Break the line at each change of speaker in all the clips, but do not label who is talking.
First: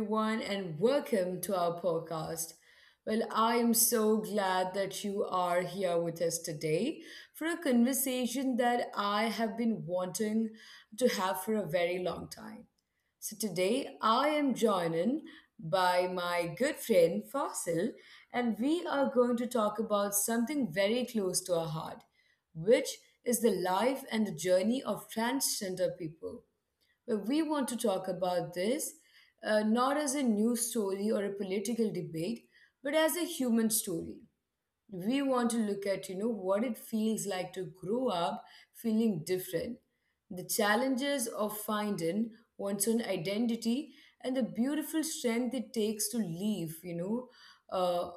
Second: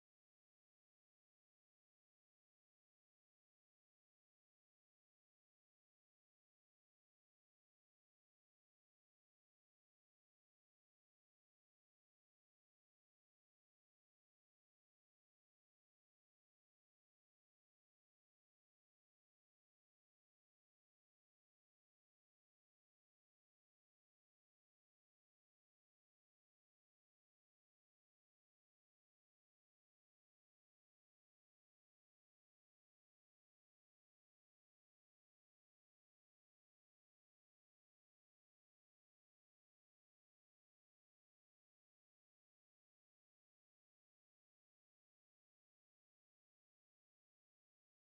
everyone and welcome to our podcast. Well, I am so glad that you are here with us today for a conversation that I have been wanting to have for a very long time. So today I am joined by my good friend Fasil and we are going to talk about something very close to our heart, which is the life and the journey of transgender people. But we want to talk about this not as a news story or a political debate, but as a human story. We want to look at, what it feels like to grow up feeling different, the challenges of finding one's own identity, and the beautiful strength it takes to liveuh,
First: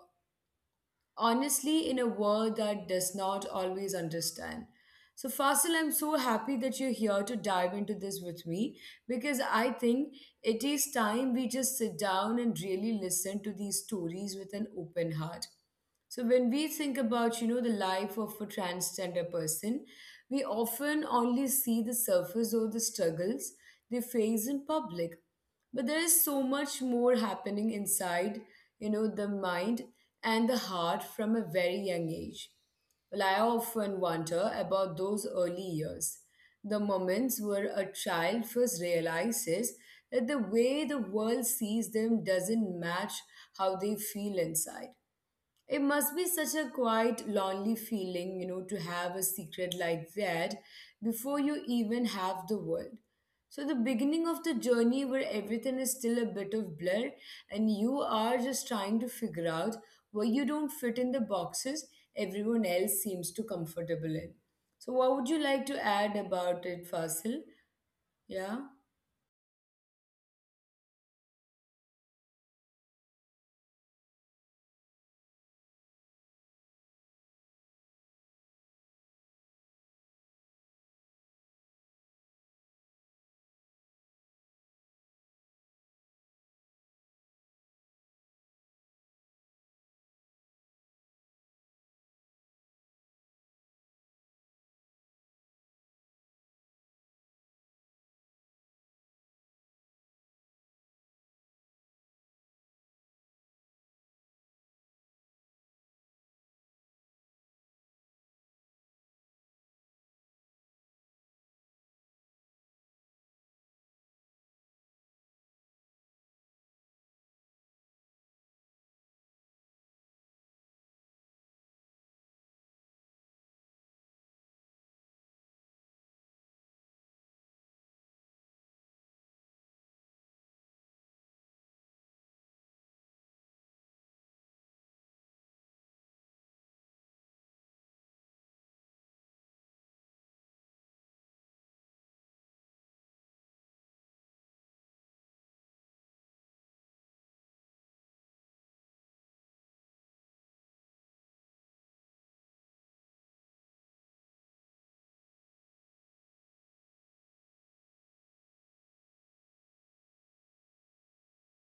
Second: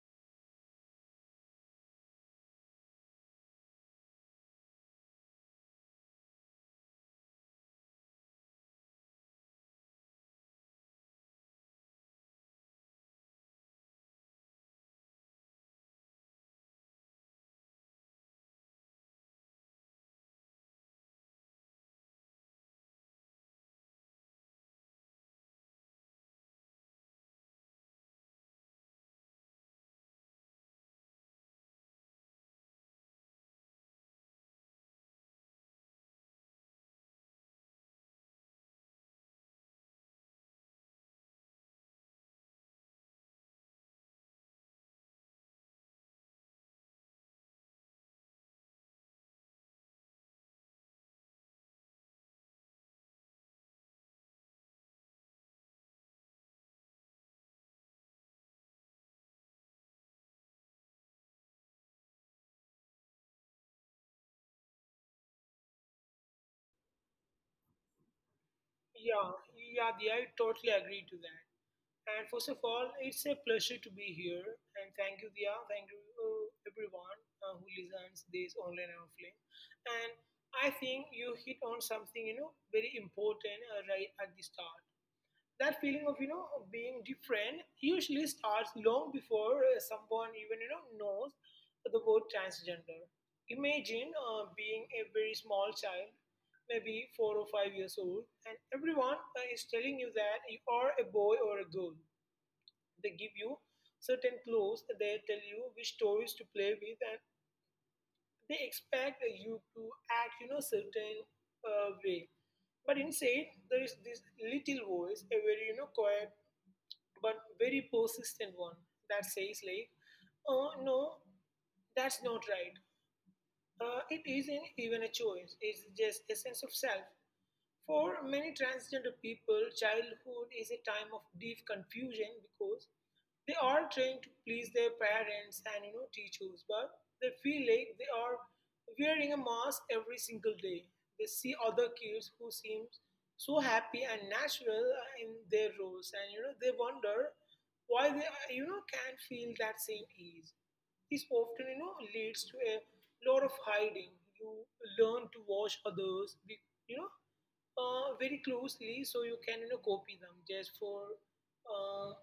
honestly in a world that does not always understand. So, Fasil, I'm so happy that you're here to dive into this with me because I think it is time we just sit down and really listen to these stories with an open heart. So when we think about, the life of a transgender person, we often only see the surface or the struggles they face in public. But there is so much more happening inside, the mind and the heart from a very young age. Well, I often wonder about those early years, the moments where a child first realizes that the way the world sees them doesn't match how they feel inside. It must be such a quite lonely feeling, to have a secret like that before you even have the world. So, the beginning of the journey where everything is still a bit of blur and you are just trying to figure out where you don't fit in the boxes everyone else seems to comfortable in. So, what would you like to add about it, Fasil? Yeah?
Yeah, yeah, Diya, I totally agree to that. And first of all, it's a pleasure to be here. And thank you, Diya. Thank you, everyone who listens this online and offline. And I think you hit on something, very important right at the start, that feeling of being different usually starts long before someone even knows the word transgender. Imagine being a very small child, maybe 4 or 5 years old, and everyone is telling you that you are a boy or a girl. They give you certain clothes, they tell you which toys to play with, and they expect you to act certain way. But inside there is this little voice, a very quiet but very persistent one, that says, like, oh no, that's not right. It isn't even a choice. It's just a sense of self. For many transgender people, childhood is a time of deep confusion because they are trying to please their parents and teachers, but they feel like they are wearing a mask every single day. They see other kids who seem so happy and natural in their roles, and they wonder why they can't feel that same ease. This often leads to a lot of hiding. You learn to watch others, you know, very closely so you can copy them just for uh,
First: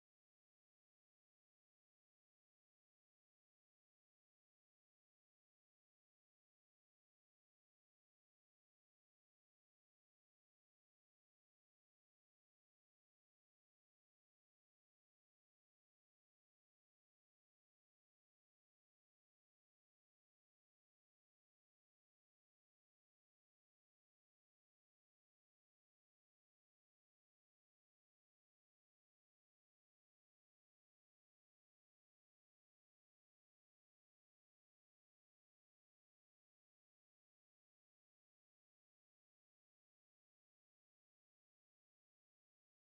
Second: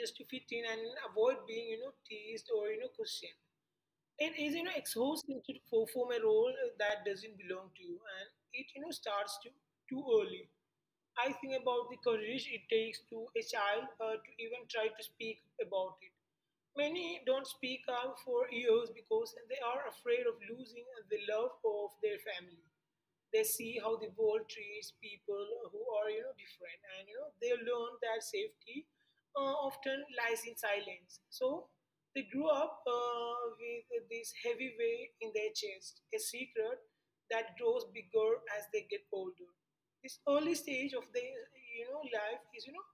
just to fit in and avoid being teased or questioned. It is, exhausting to perform a role that doesn't belong to you, and it, starts too early. I think about the courage it takes to a child to even try to speak about it. Many don't speak up for years because they are afraid of losing the love of their family. They see how the world treats people who are, different, and, you know, they learn that safety often lies in silence. So they grew up with this heavy weight in their chest, a secret that grows bigger as they get older. This early stage of their life is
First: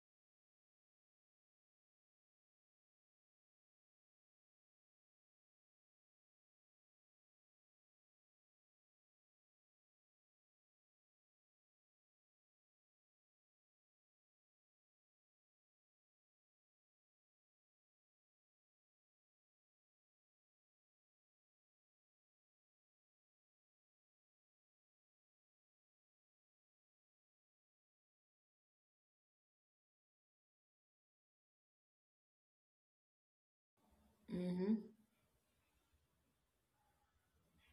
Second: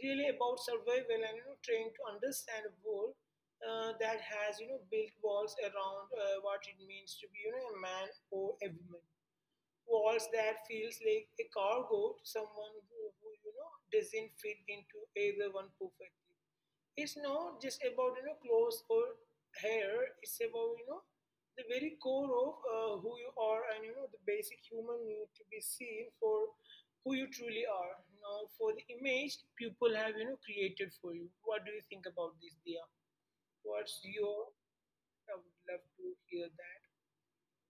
really about survival and trying to understand a world that has built walls around what it means to be a man or a woman. Walls that feels like a cargo to someone who doesn't fit into either one perfectly. It's not just about clothes or hair. It's about the very core of who you are and the basic human need to be seen for who you truly are, not for the image people have created for you. What do you think about this, Dia? What's your?
Mm-hmm.
I would love to hear that.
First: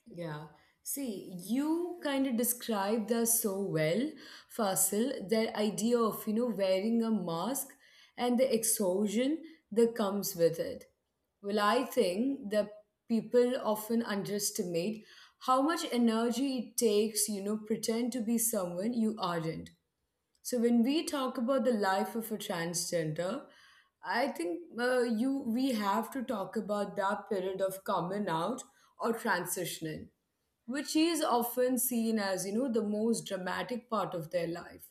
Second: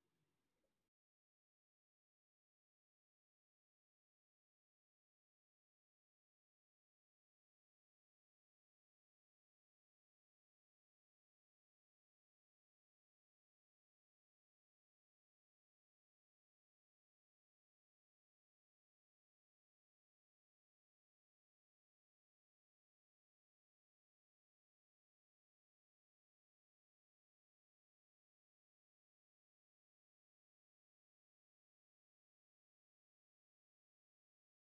Yeah. See, you kind of described that so well, Fasil, the idea of, wearing a mask and the exhaustion that comes with it. Well, I think that people often underestimate how much energy it takes, pretend to be someone you aren't. So when we talk about the life of a transgender, I think you we have to talk about that period of coming out or transitioning, which is often seen as the most dramatic part of their life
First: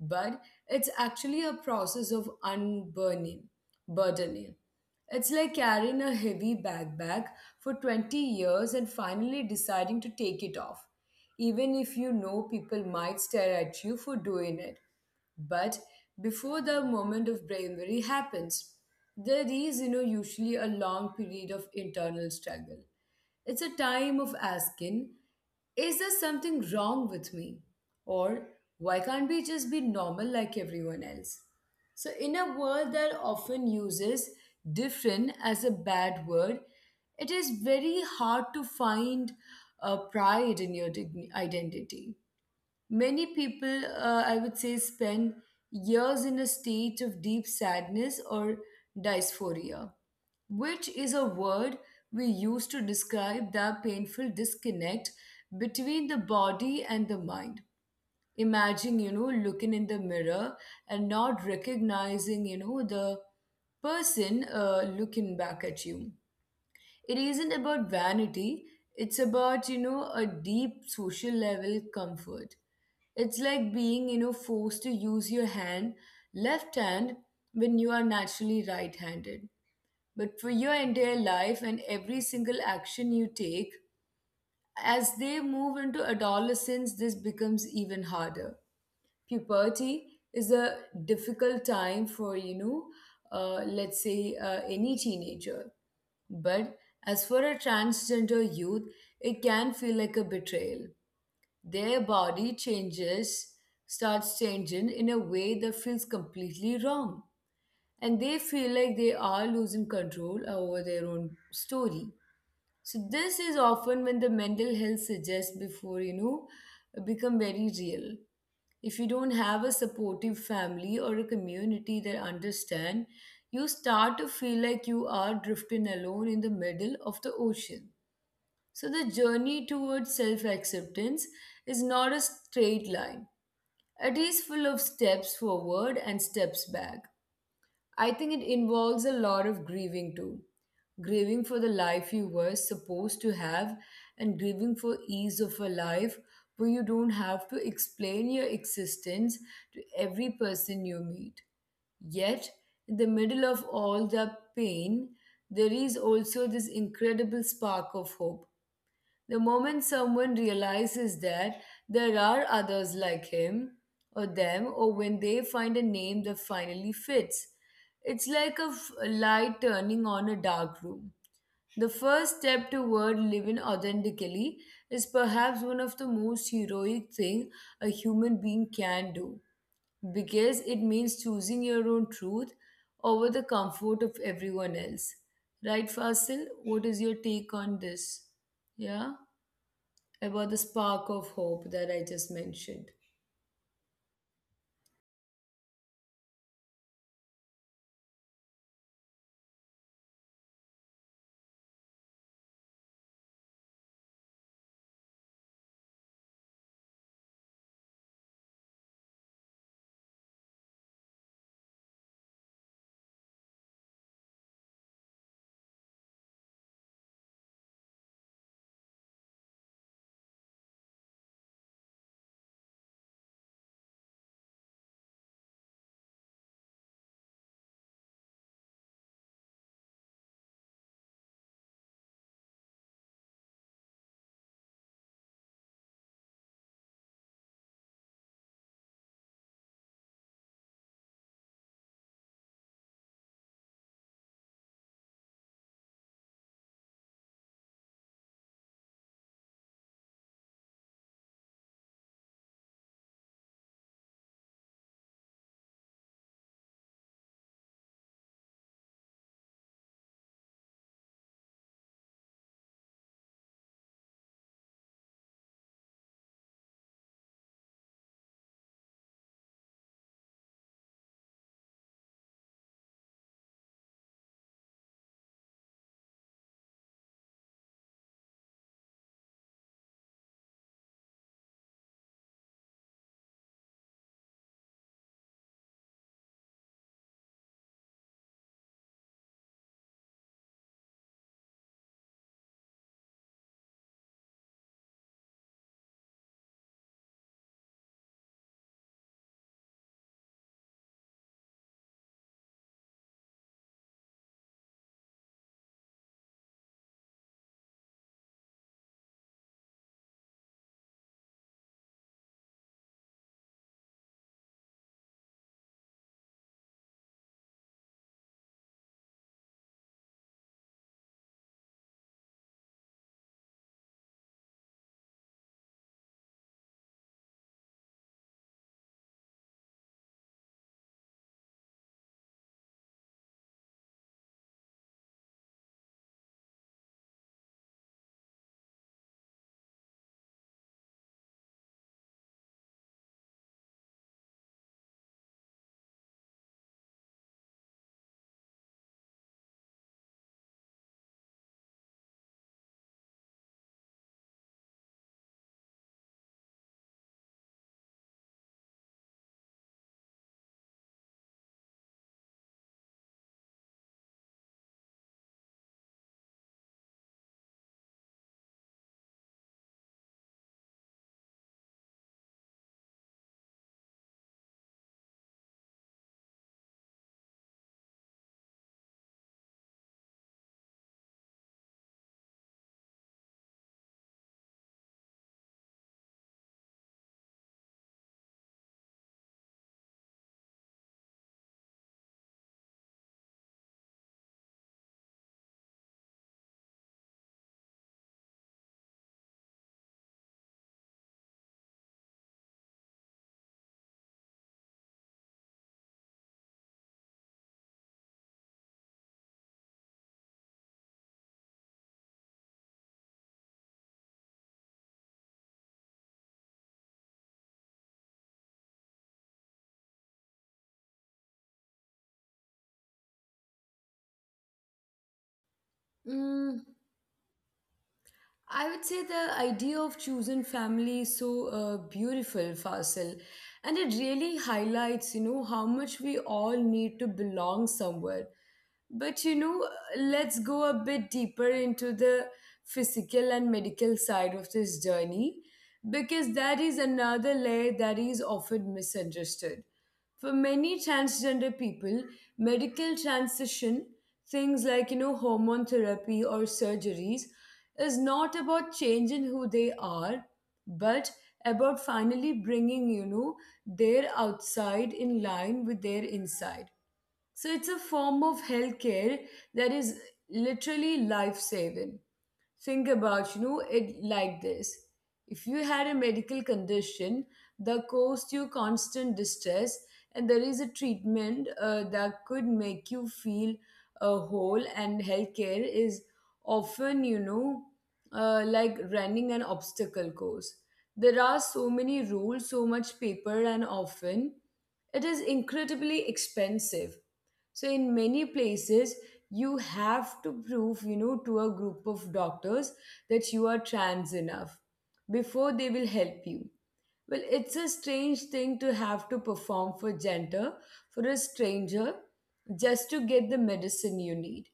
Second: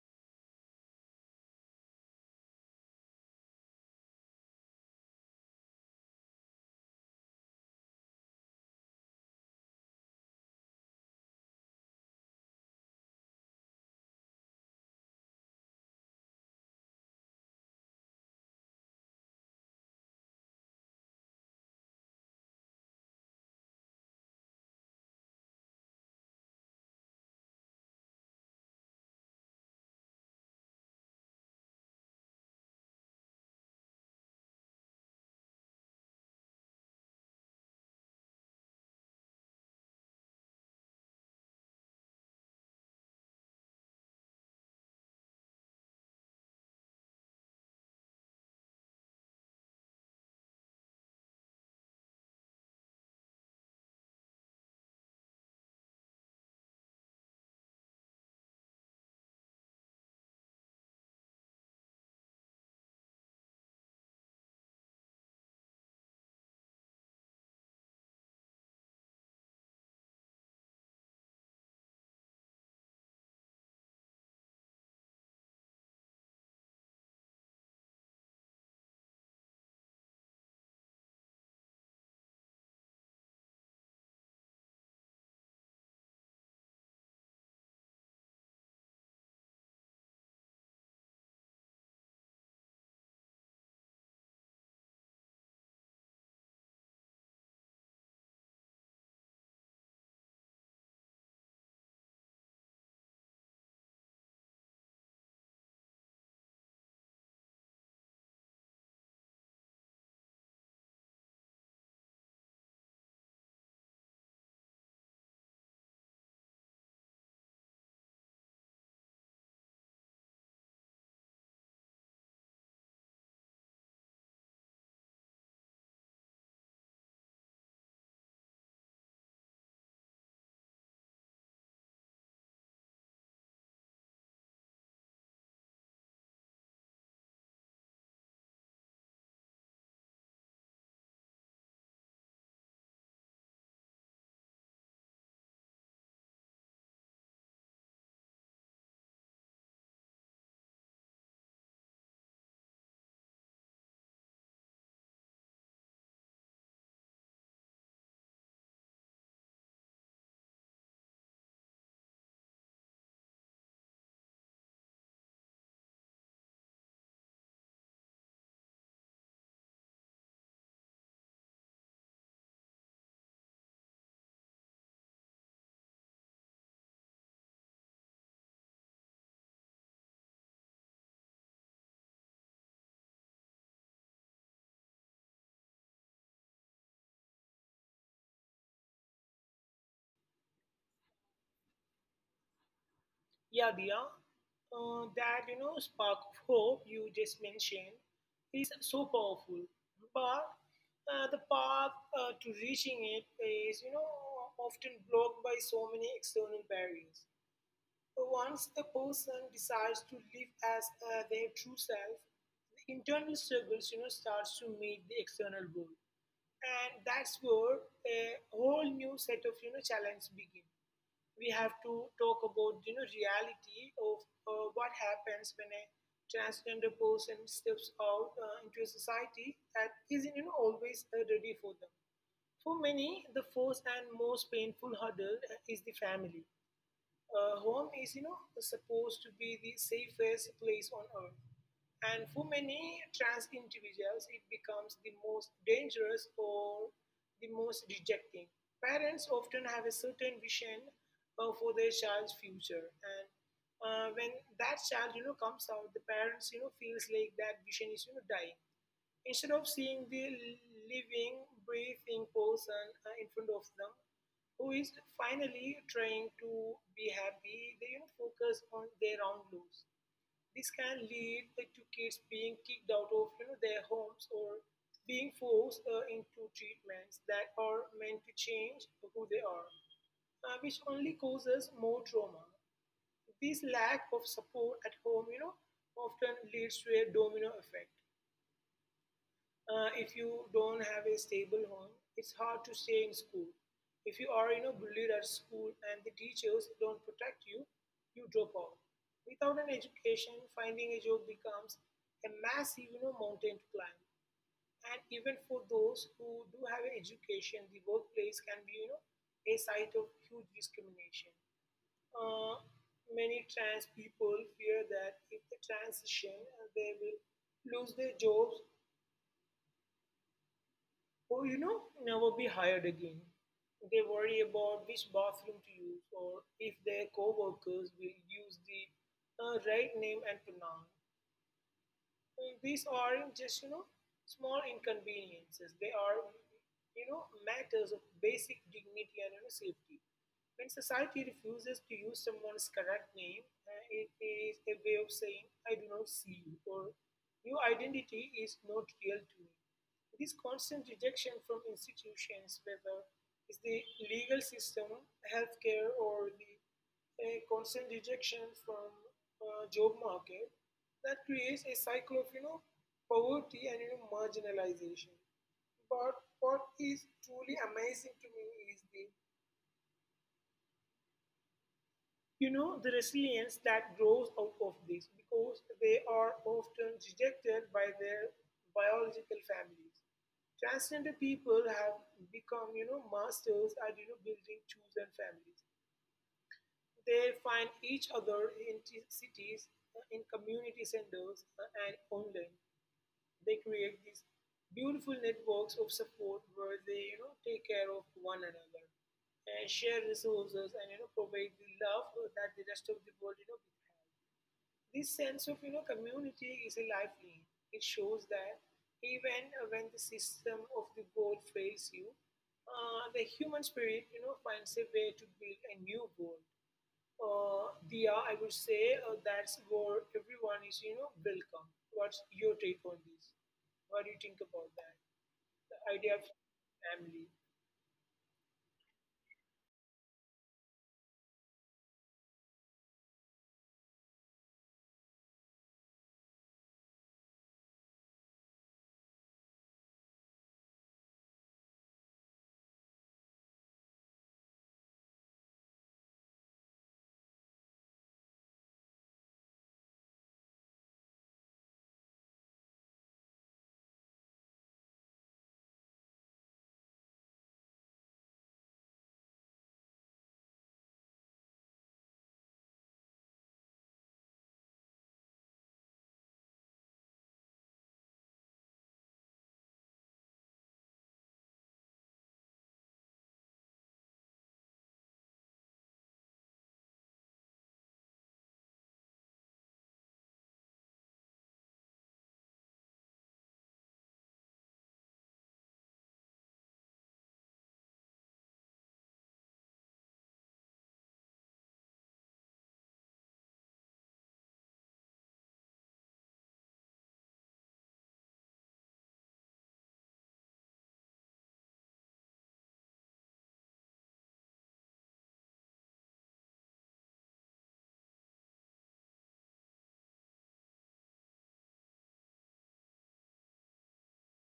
but it's actually a process of unburdening. Burdening. It's like carrying a heavy backpack for 20 years and finally deciding to take it off, even if people might stare at you for doing it. But before the moment of bravery happens, there is, usually a long period of internal struggle. It's a time of asking, is there something wrong with me? Or why can't we just be normal like everyone else? So, in a world that often uses different as a bad word, it is very hard to find pride in your identity. Many people, I would say, spend years in a state of deep sadness or dysphoria, which is a word we use to describe that painful disconnect between the body and the mind. Imagine, looking in the mirror and not recognizing, the person looking back at you. It isn't about vanity. It's about a deep social level comfort. It's like being forced to use your hand left hand when you are naturally right handed, but for your entire life and every single action you take. As they move into adolescence, this becomes even harder. Puberty is a difficult time for let's say any teenager, but as for a transgender youth, it can feel like a betrayal. Their body starts changing in a way that feels completely wrong. And they feel like they are losing control over their own story. So this is often when the mental health suggests before, become very real. If you don't have a supportive family or a community that understand, you start to feel like you are drifting alone in the middle of the ocean. So the journey towards self-acceptance is not a straight line. It is full of steps forward and steps back. I think it involves a lot of grieving too. Grieving for the life you were supposed to have, and grieving for ease of a life where you don't have to explain your existence to every person you meet. Yet, in the middle of all the pain, there is also this incredible spark of hope the moment someone realizes that there are others like him or them, or when they find a name that finally fits. It's like a a light turning on a dark room. The first step toward living authentically is perhaps one of the most heroic thing a human being can do because it means choosing your own truth over the comfort of everyone else. Right, Fasil? What is your take on this? Yeah? About the spark of hope that I just mentioned?
Yeah, Diya, that spark of hope you just mentioned is so powerful, but the path to reaching it is often blocked by so many external barriers. Once a person decides to live as their true self, the internal struggles starts to meet the external world, and that's where a whole new set of challenges begin. We have to talk about reality of what happens when a transgender person steps out into a society that isn't always ready for them. For many, the first and most painful hurdle is the family. Home is supposed to be the safest place on earth, and for many trans individuals it becomes the most dangerous or the most rejecting. Parents often have a certain vision for their child's future, and when that child comes out, the parents feels like that vision is dying. Instead of seeing the living, breathing person in front of them who is finally trying to be happy, they, you know, focus on their own loss. This can lead to kids being kicked out of, you know, their homes or being forced into treatments that are meant to change who they are, which only causes more trauma. This lack of support at home, often leads to a domino effect. If you don't have a stable home, it's hard to stay in school. If you are, bullied at school and the teachers don't protect you, you drop out. Without an education, finding a job becomes a massive, mountain to climb. And even for those who do have an education, the workplace can be, a site of huge discrimination. Uh, Many trans people fear that if they transition, they will lose their jobs, who never be hired again. They worry about which bathroom to use or if their coworkers will use the right name and pronoun. So these are just small inconveniences. They are matters of basic dignity and, you know, safety. When society refuses to use someone's correct name, it is a way of saying I do not see you or your identity is not real to me. This constant rejection from institutions, whether it's the legal system, healthcare, or the a constant rejection from job market, that creates a cycle of poverty and marginalization. But what is truly amazing to me is the the resilience that grows out of this, because they are often rejected by their biological families, transgender people have become masters at building chosen families. They find each other in cities, in community centers, and online. They create these beautiful networks of support where they, take care of one another and share resources and provide the love that the rest of the world this sense of community is a lifeline. It shows that even when the system of the world fails you, the human spirit finds a way to build a new world. Dia. I would say that's where everyone is, welcome. What's your take on this? What do you think about that? The idea of
Mm,
family.
I would say the idea of chosen family is so beautiful, Fasil, and it really highlights, how much we all need to belong somewhere. But let's go a bit deeper into the physical and medical side of this journey because that is another layer that is often misunderstood. For many transgender people, medical transition, things like hormone therapy or surgeries is not about changing who they are, but about finally bringing, their outside in line with their inside. So it's a form of healthcare that is literally life saving. Think about it like this. If you had a medical condition that caused you constant distress and there is a treatment, that could make you feel whole. And healthcare is often like running an obstacle course. There are so many rules, so much paper, and often it is incredibly expensive. So in many places, you have to prove, to a group of doctors that you are trans enough before they will help you. Well, it's a strange thing to have to perform for gender for a stranger just to get the medicine you need.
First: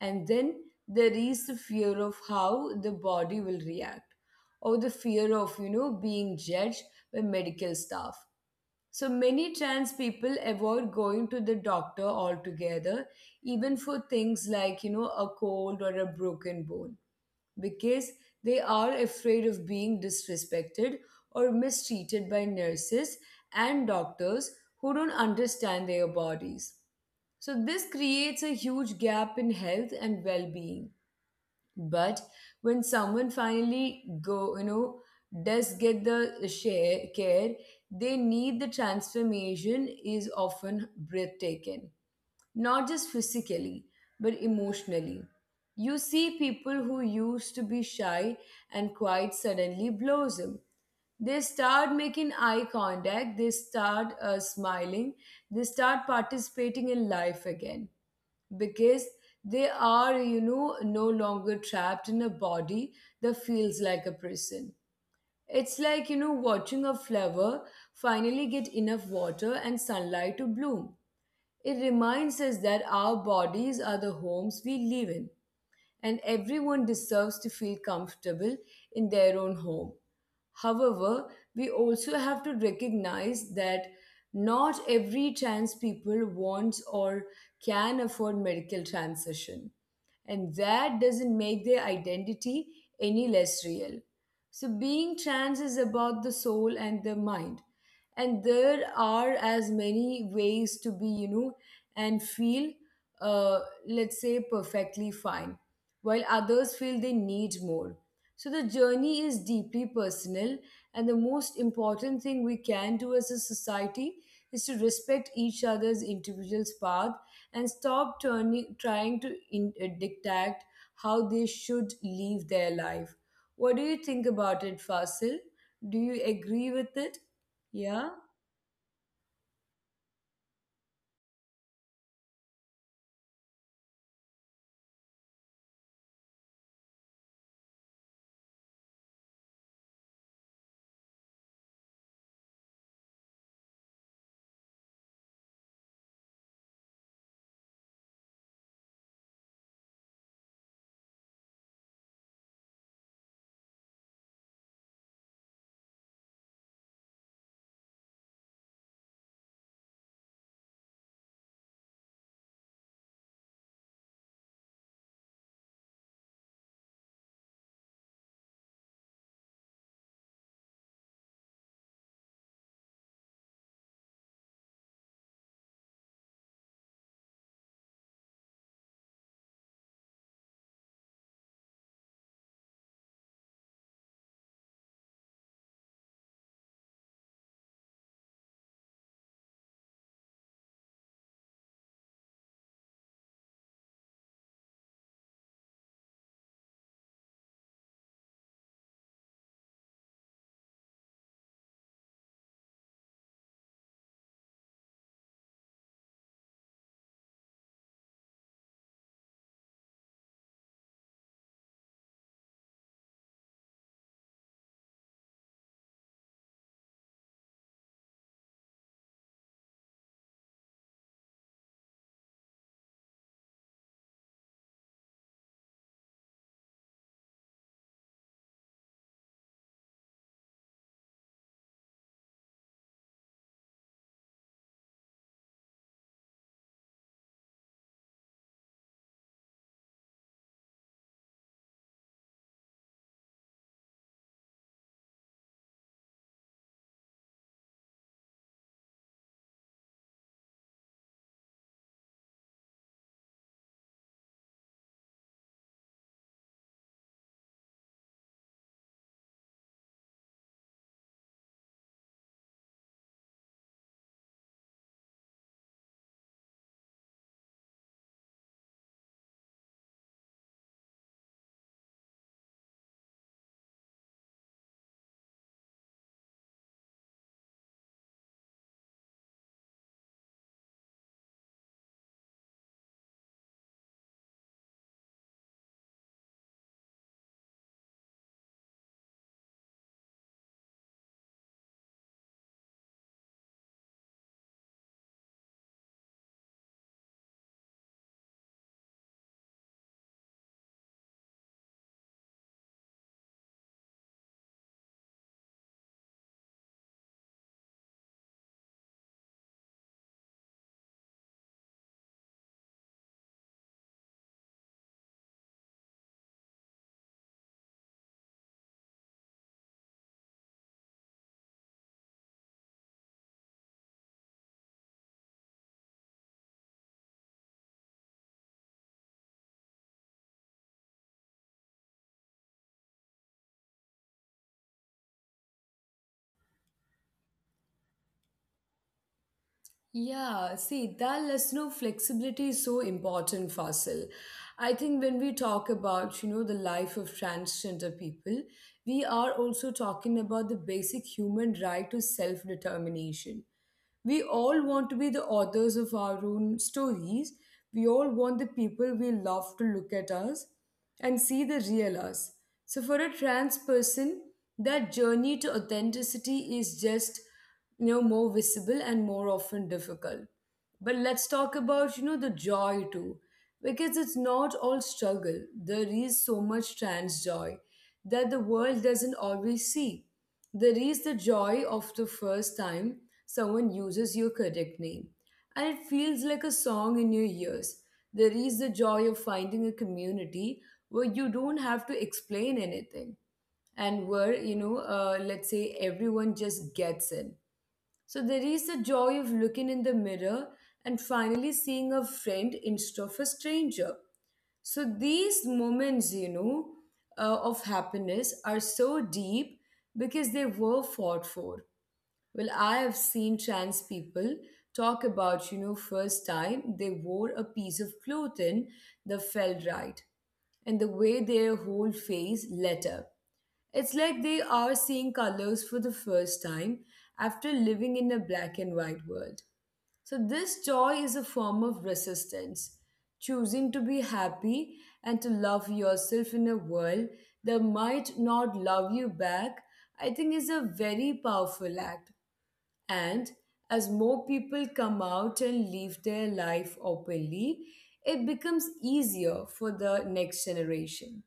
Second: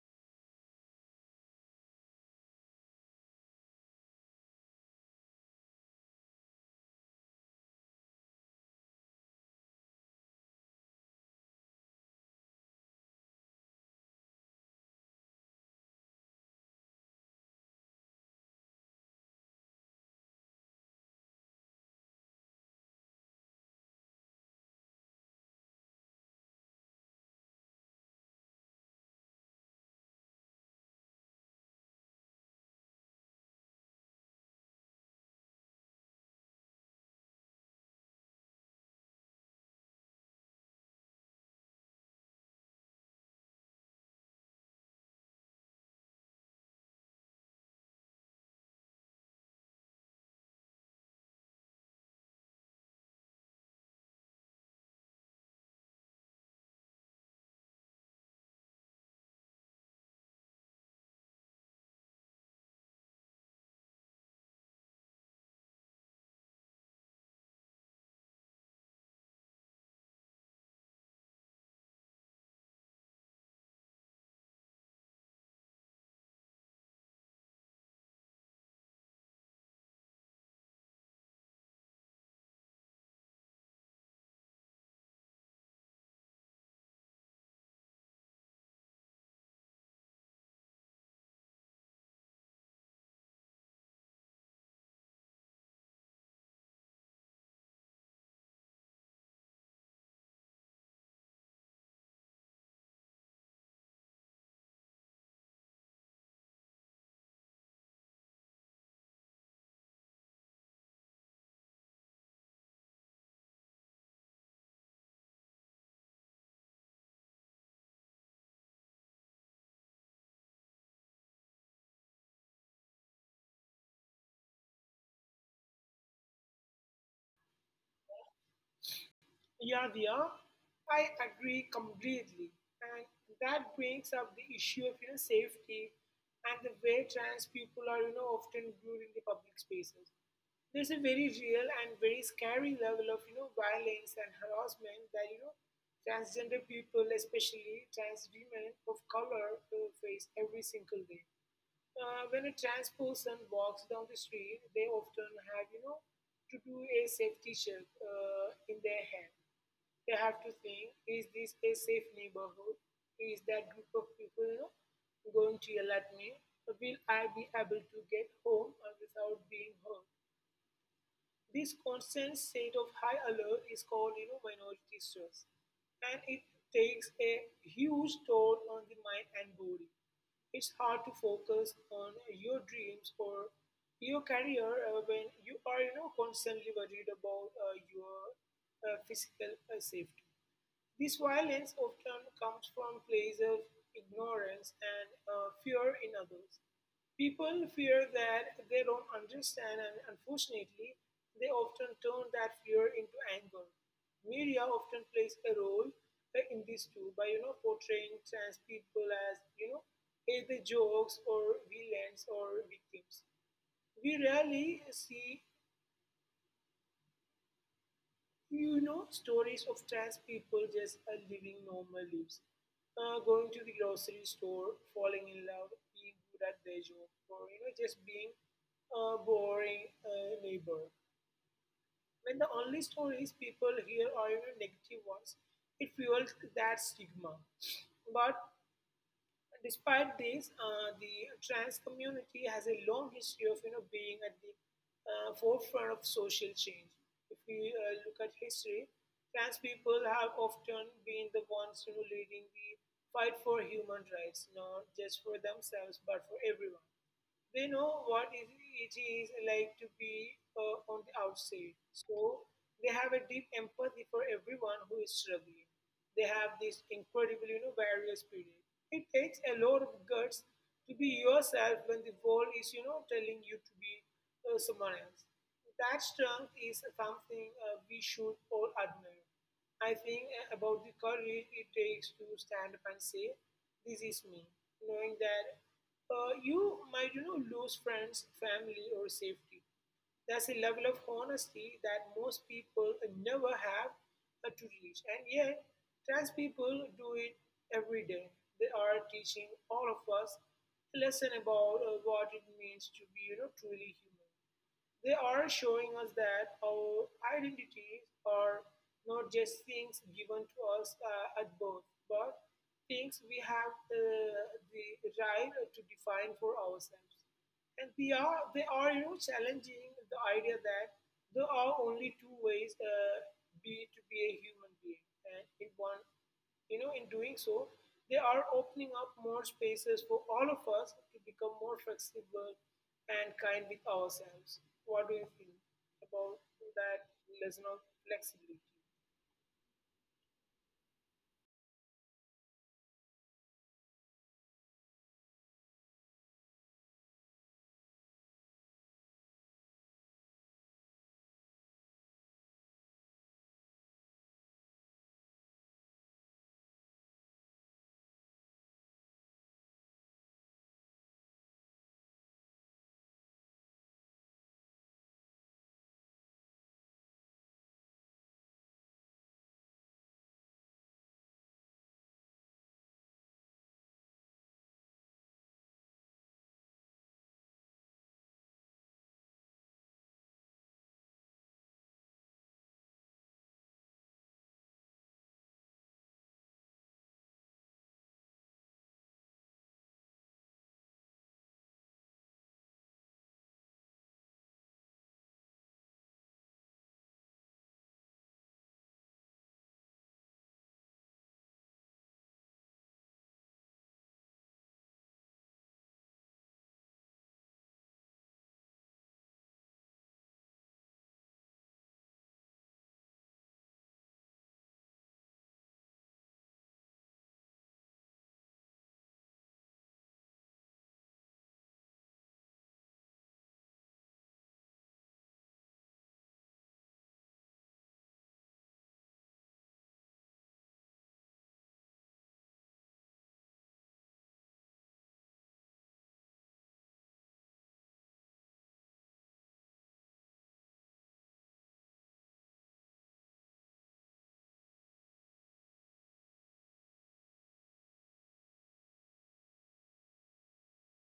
And then there is the fear of how the body will react or the fear of, being judged by medical staff. So many trans people avoid going to the doctor altogether, even for things like, a cold or a broken bone, because they are afraid of being disrespected or mistreated by nurses and doctors who don't understand their bodies. So this creates a huge gap in health and well-being. But when someone finally go you know does get the share care they need, the transformation is often breathtaking, not just physically but emotionally. You see people who used to be shy and quiet suddenly blossom. They start making eye contact, they start smiling, they start participating in life again, because they are, no longer trapped in a body that feels like a prison. It's like, watching a flower finally get enough water and sunlight to bloom. It reminds us that our bodies are the homes we live in and everyone deserves to feel comfortable in their own home. However, we also have to recognize that not every trans people wants or can afford medical transition, and that doesn't make their identity any less real. So, being trans is about the soul and the mind, and there are as many ways to be, and feel, uh, let's say, perfectly fine while others feel they need more. So the journey is deeply personal, and the most important thing we can do as a society is to respect each other's individual's path and stop trying to dictate how they should live their life. What do you think about it, Fasil? Do you agree with it? Yeah?
Yeah, Diya, I agree completely. And that brings up the issue of safety and the way trans people are often viewed in the public spaces. There's a very real and very scary level of violence and harassment that transgender people, especially trans women of color, face every single day. When a trans person walks down the street, they often have, to do a safety check in their head. They have to think, is this a safe neighborhood? Is that group of people, going to yell at me? Will I be able to get home without being hurt? This constant state of high alert is called, you know, minority stress, and it takes a huge toll on the mind and body. It's hard to focus on your dreams or your career when you are constantly worried about your physical safety. This violence often comes from places of ignorance and fear in others. People fear that they don't understand, and unfortunately, they often turn that fear into anger. Media often plays a role in this too by portraying trans people as either jokes or villains or victims. We rarely see stories of trans people just living normal lives, going to the grocery store, falling in love, being good at their job, or, you know, just being a boring neighbor. When the only stories people hear are, you know, negative ones, it fuels that stigma. But despite this, the trans community has a long history of being at the forefront of social change. If we look at history, trans people have often been the ones leading the fight for human rights, not just for themselves but for everyone. They know what it is like to be on the outside. So they have a deep empathy for everyone who is struggling. They have this incredible, barrier spirit. It takes a lot of guts to be yourself when the world is, telling you to be someone else. That strength is something we should all admire. I think about the courage it takes to stand up and say, this is me, knowing that you might lose friends, family, or safety. That's a level of honesty that most people never have to reach, and yet trans people do it every day. They are teaching all of us a lesson about what it means to be truly human. They are showing us that our identities are not just things given to us at birth, but things we have the right to define for ourselves. And they are challenging the idea that there are only two ways to be a human being thinking, and in one, in doing so, they are opening up more spaces for all of us to become more flexible and kind with ourselves. What do you think about that lesson of flexibility?
Yeah, see, that listener flexibility is so important, Fasil. I think when we talk about, the life of transgender people, we are also talking about the basic human right to self-determination. We all want to be the authors of our own stories. We all want the people we love to look at us and see the real us. So, for a trans person, that journey to authenticity is just more visible and more often difficult. But let's talk about the joy too, because it's not all struggle. There is so much trans joy that the world doesn't always see. There is the joy of the first time someone uses your correct name, and it feels like a song in your ears. There is the joy of finding a community where you don't have to explain anything, and where, let's say everyone just gets it. So there is the joy of looking in the mirror and finally seeing a friend instead of a stranger. So these moments, of happiness are so deep because they were fought for. Well, I have seen trans people talk about, first time they wore a piece of clothing that felt right and the way their whole face lit up. It's like they are seeing colors for the first time after living in a black and white world. So, this joy is a form of resistance, choosing to be happy and to love yourself in a world that might not love you back. I think is a very powerful act. And as more people come out and live their life openly, it becomes easier for the next generation.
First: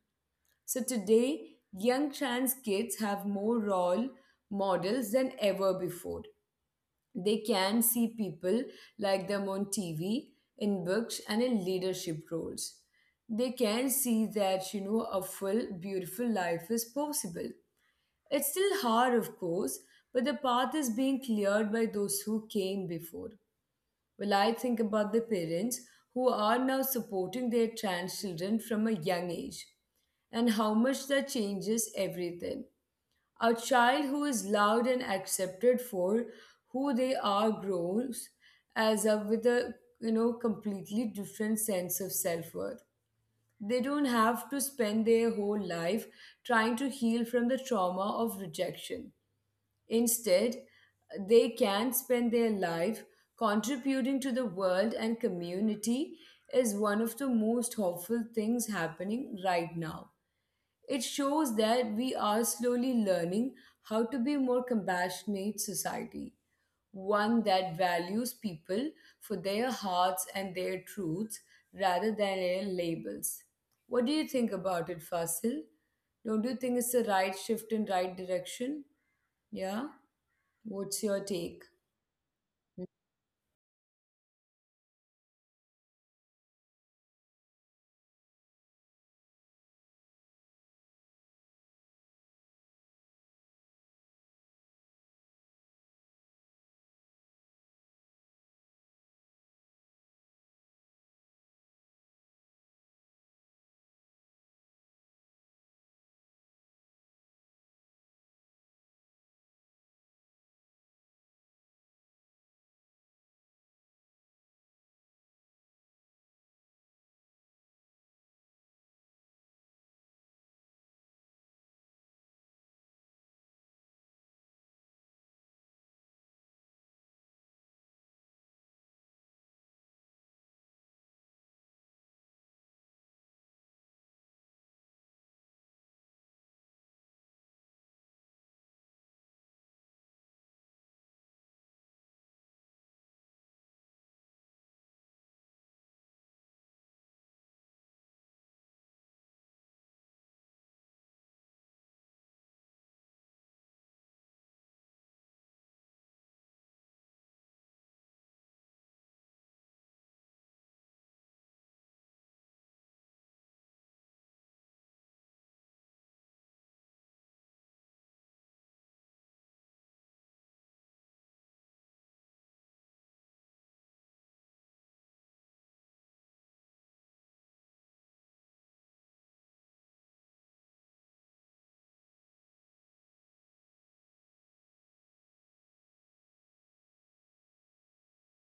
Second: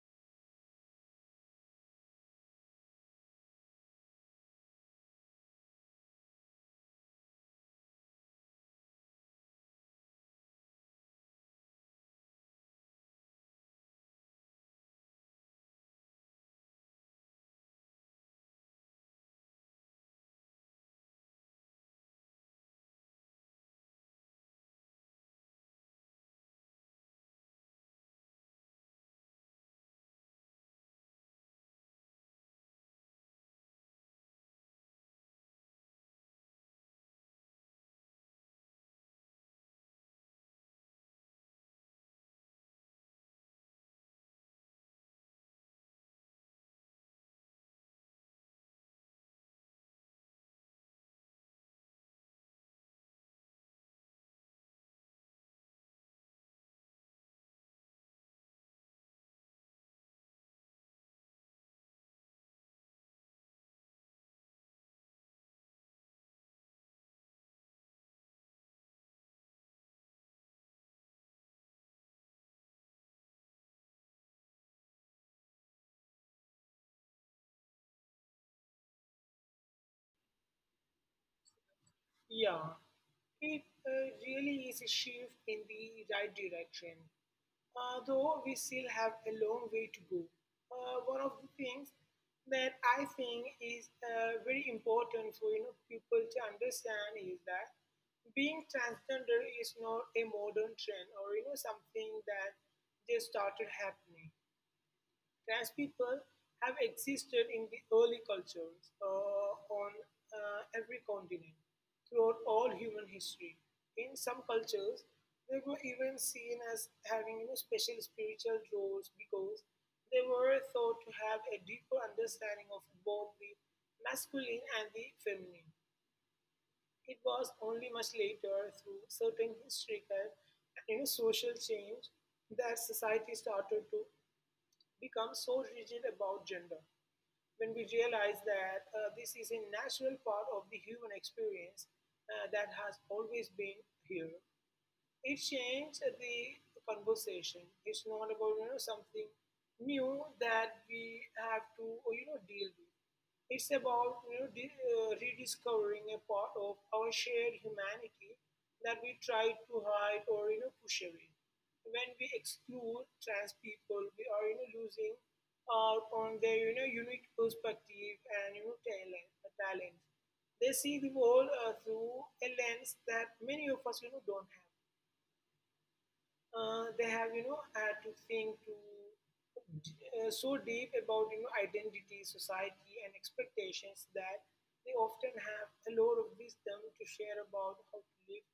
So today, young trans kids have more role models than ever before. They can see people like them on TV, in books, and in leadership roles. They can see that, a full, beautiful life is possible. It's still hard, of course, but the path is being cleared by those who came before. Well, I think about the parents who are now supporting their trans children from a young age and how much that changes everything. A child who is loved and accepted for who they are grows as up with a completely different sense of self-worth. They don't have to spend their whole life trying to heal from the trauma of rejection. Instead, they can spend their life contributing to the world and community is one of the most hopeful things happening right now. It shows that we are slowly learning how to be more compassionate society, one that values people for their hearts and their truths rather than their labels. What do you think about it, Fasil? Don't you think it's the right shift in right direction? Yeah? What's your take?
Yeah, it really is a shift in the right direction. Though we still have a long way to go. One of the things that I think is very important for people to understand is that being transgender is not a modern trend or something that just started happening. Trans people have existed in the early cultures on every continent throughout all human history. In some cultures, they were even seen as having special spiritual roles because they were thought to have a deeper understanding of both the masculine and the feminine. It was only much later, through certain historical and social change, that society started to become so rigid about gender. When we realize that this is a natural part of the human experience that has always been here, it changed the conversation. It's not about something new that we have to deal with. It's about rediscovering a part of our shared humanity that we try to hide or push away. When we exclude trans people, we are losing out on their unique perspective and talent. Talent. They see the world through a lens that many of us don't have, they have had to think to so deep about identity, society, and expectations that they often have a lot of wisdom to share about how to live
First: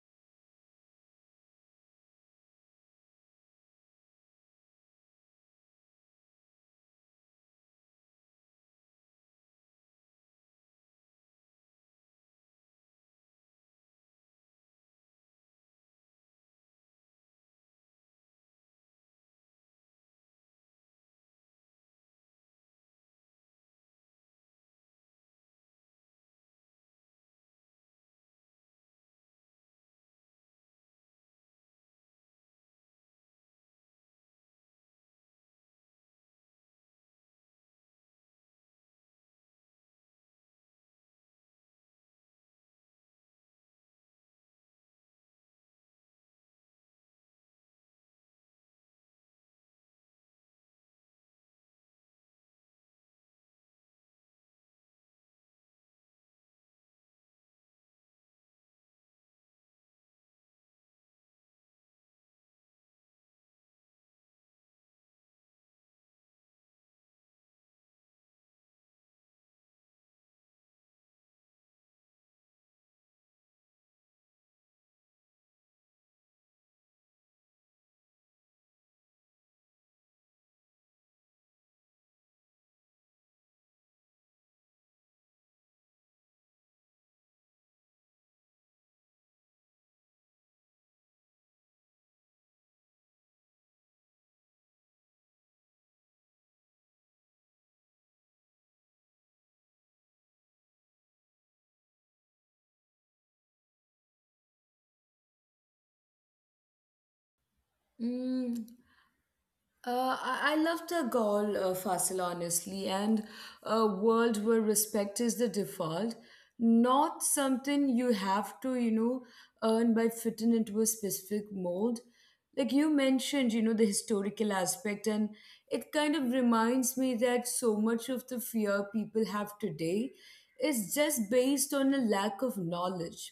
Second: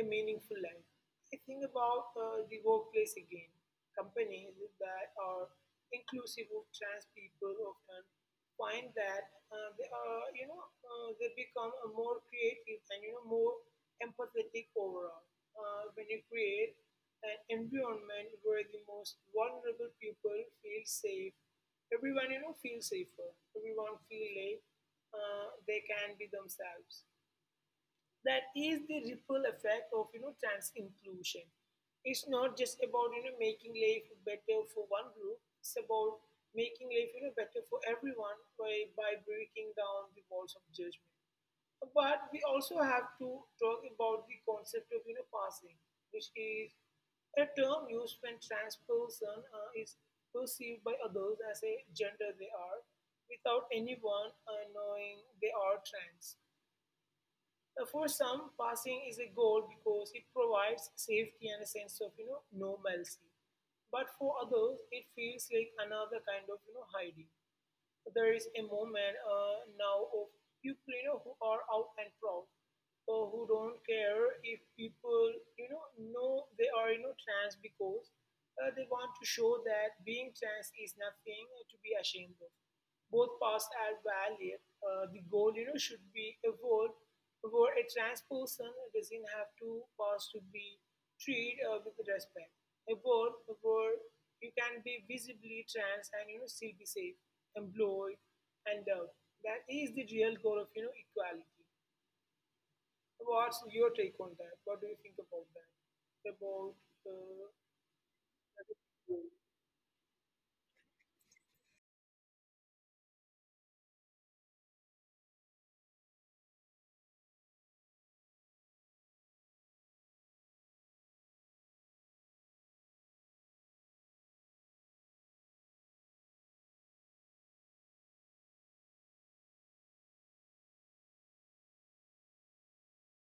a meaningful life. I think about the workplace again. Companies that are inclusive of trans people often find that they are you know they become a more creative and more empathetic overall when you create an environment where the most vulnerable people feel safe. Everyone, you know, feels safer. Everyone feel like they can be themselves. That is the ripple effect of trans inclusion. It's not just about making life better for one group. It's about making life better for everyone by, breaking down the walls of judgment. But we also have to talk about the concept of passing, which is a term used when trans person is perceived by others as a gender they are without anyone knowing they are trans. For some, passing is a goal because it provides safety and a sense of normalcy. But for others, it feels like another kind of hiding. There is a moment now of people who are out and proud, or who don't care if people know they are trans, because they want to show that being trans is nothing to be ashamed of. Both past and valid. The goal should be evolved for a trans person doesn't have to pass to be treated with respect. A world where you can be visibly trans and still be safe, employed, and loved. That is the real goal of equality. What's your take on that? What do you think about that? About
Mm.
uh,
I love the goal, Fasil, honestly, and a world where respect is the default, not something you have to, earn by fitting into a specific mold. Like you mentioned, the historical aspect, and it kind of reminds me that so much of the fear people have today is just based on a lack of knowledge.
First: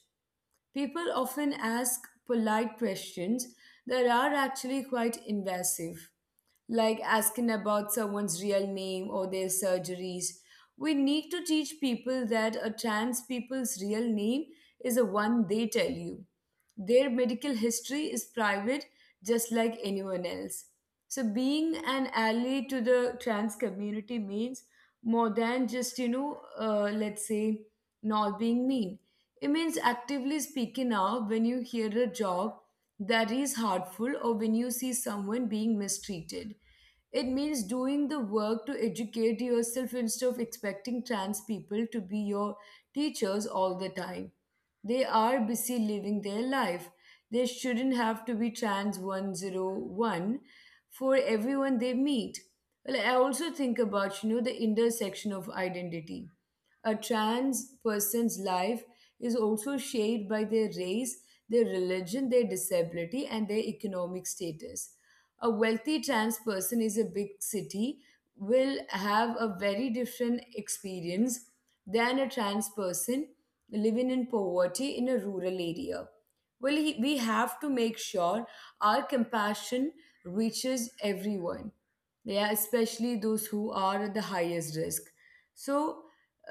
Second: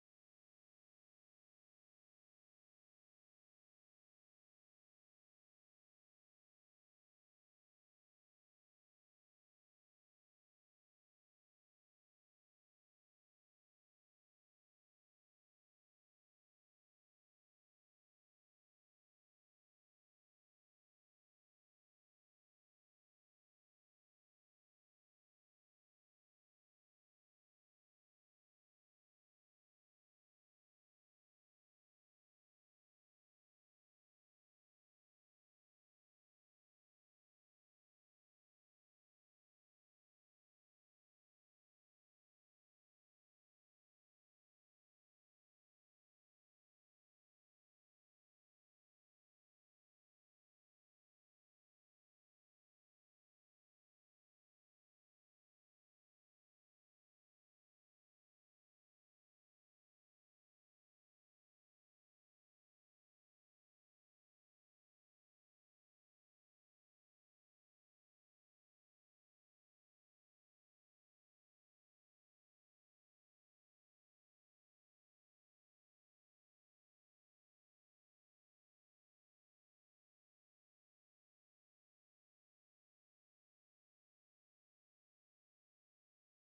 People often ask polite questions that are actually quite invasive, like asking about someone's real name or their surgeries. We need to teach people that a trans people's real name is the one they tell you. Their medical history is private, just like anyone else. So, being an ally to the trans community means more than just, let's say, not being mean. It means actively speaking out when you hear a job that is harmful or when you see someone being mistreated. It means doing the work to educate yourself instead of expecting trans people to be your teachers all the time. They are busy living their life. They shouldn't have to be trans 101 for everyone they meet. Well, I also think about, the intersection of identity. A trans person's life is also shaped by their race, their religion, their disability, and their economic status. A wealthy trans person is a big city will have a very different experience than a trans person living in poverty in a rural area. Well, we have to make sure our compassion reaches everyone, yeah, especially those who are at the highest risk. So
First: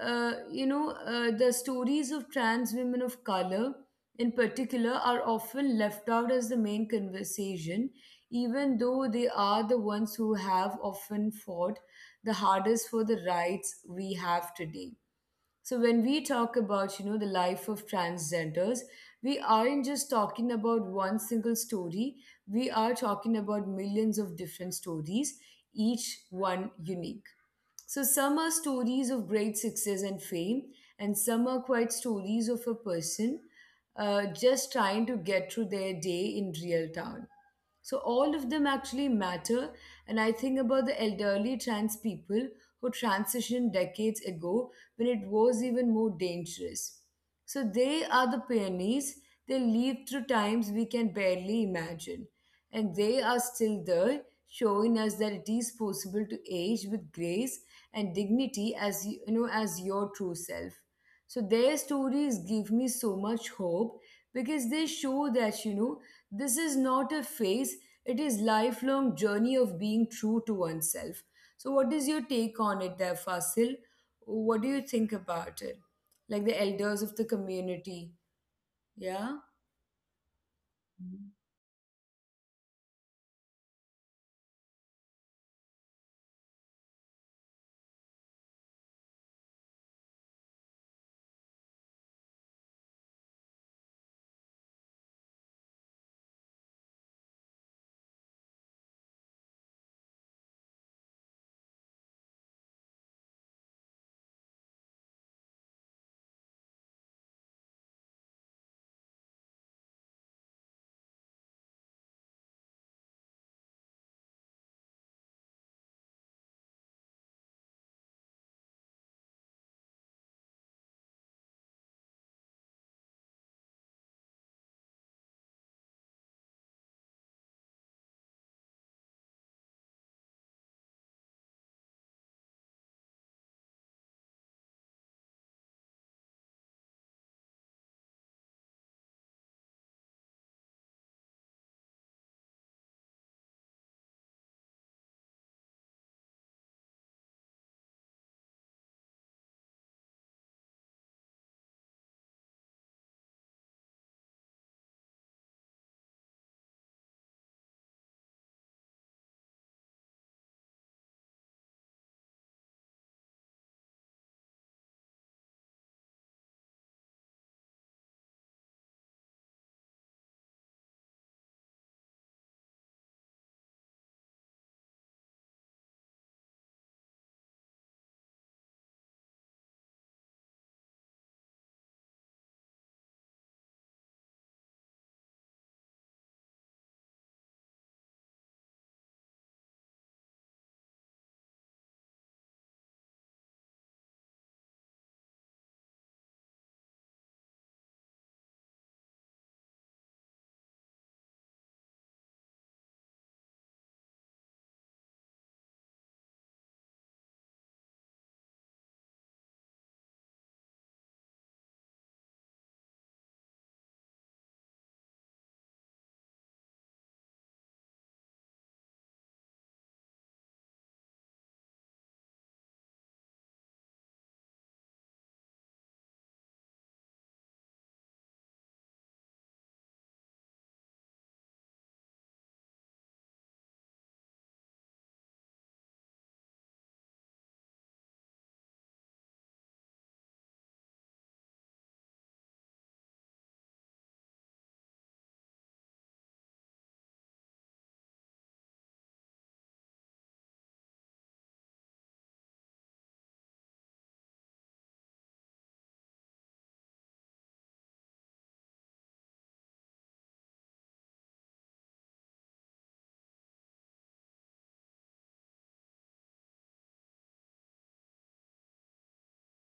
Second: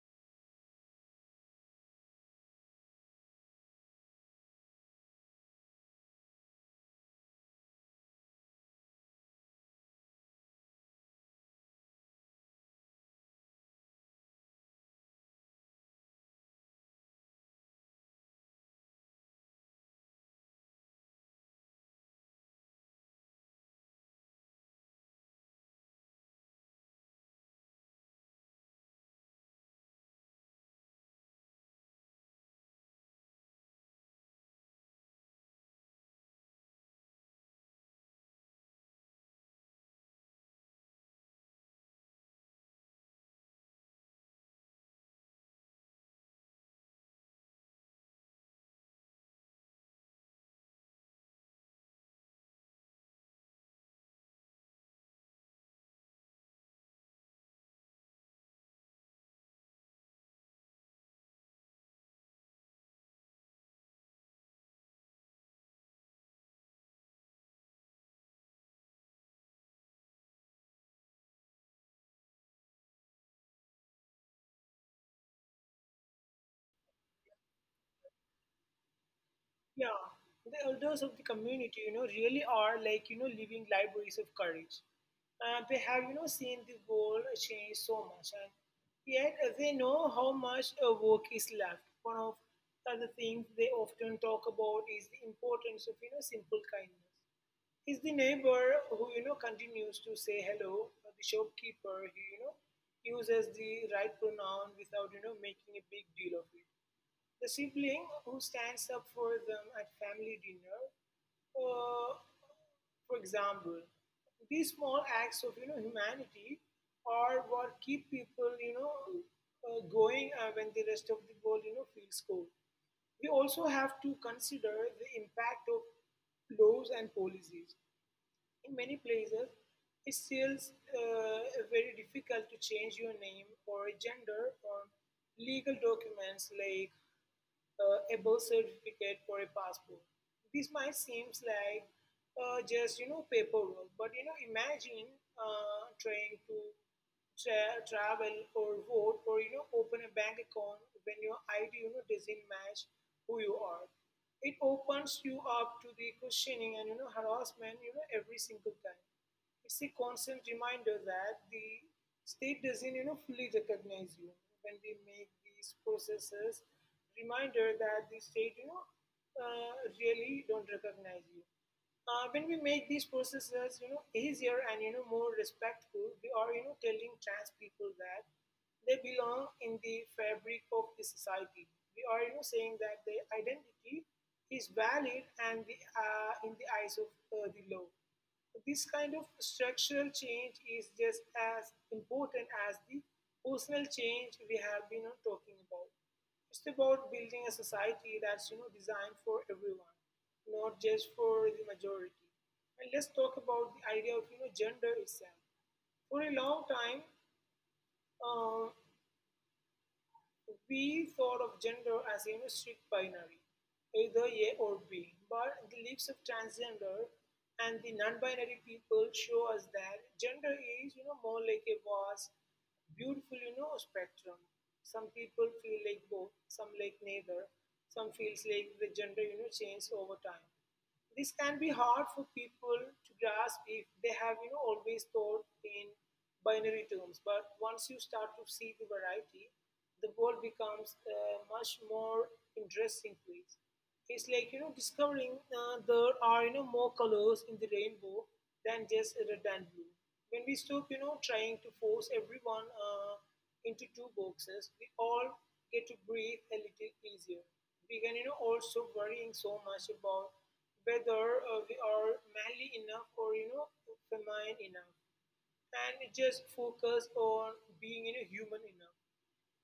the stories of trans women of color in particular are often left out as the main conversation, even though they are the ones who have often fought the hardest for the rights we have today. So when we talk about, the life of transgenders, we aren't just talking about one single story. We are talking about millions of different stories, each one unique. So some are stories of great success and fame, and some are quite stories of a person just trying to get through their day in real town. So all of them actually matter. And I think about the elderly trans people who transitioned decades ago when it was even more dangerous. So they are the pioneers. They lived through times we can barely imagine. And they are still there, showing us that it is possible to age with grace and dignity as you you know as your true self. So their stories give me so much hope because they show that this is not a phase, it is lifelong journey of being true to oneself. So what is your take on it there, Fasil? What do you think about it? Like the elders of the community. Yeah?
yeah, the elders of the community, you know, really are like, you know, living libraries of courage. And they have, you know, seen the world change so much. And yet they know how much work is left. One of the things they often talk about is the importance of, you know, simple kindness. Is the neighbor who, you know, continues to say hello, or the shopkeeper who, you know, uses the right pronoun without, you know, making a big deal of it, the sibling who stands up for them at family dinner, uh, for example. These small acts of humanity are what keep people going when the rest of the world feels cold. We also have to consider the impact of laws and policies. In many places, it's still uh, very difficult to change your name or gender on legal documents like a birth certificate for a passport. This might seems like just paperwork, but imagine trying to travel or vote or open a bank account when your ID doesn't match who you are. It opens you up to the questioning and harassment every single time. It's a constant reminder that the state doesn't fully recognize you when we make these processes reminder that the state really don't recognize you when we make these processes easier and more respectful. We are telling trans people that they belong in the fabric of the society. We are saying that their identity is valid, and in the eyes of the law. This kind of structural change is just as important as the personal change we have been talking about. It's about building a society that's designed for everyone, not just for the majority. And let's talk about the idea of gender itself. For a long time, um, we thought of gender as a strict binary, either A or B, but the lives of transgender and the non-binary people show us that gender is, you know, more like a vast, beautiful, you know, spectrum. Some people feel like both, some like neither, some feels like the gender, you know, changes over time. This can be hard for people to grasp if they have, you know, always thought in binary terms, but once you start to see the variety, the world becomes a much more interesting place. It's like discovering there are more colors in the rainbow than just red and blue. When we stop trying to force everyone into two boxes, we all get to breathe a little easier. We can, you know, also worrying so much about whether we are manly enough or feminine enough, and just focus on being human enough.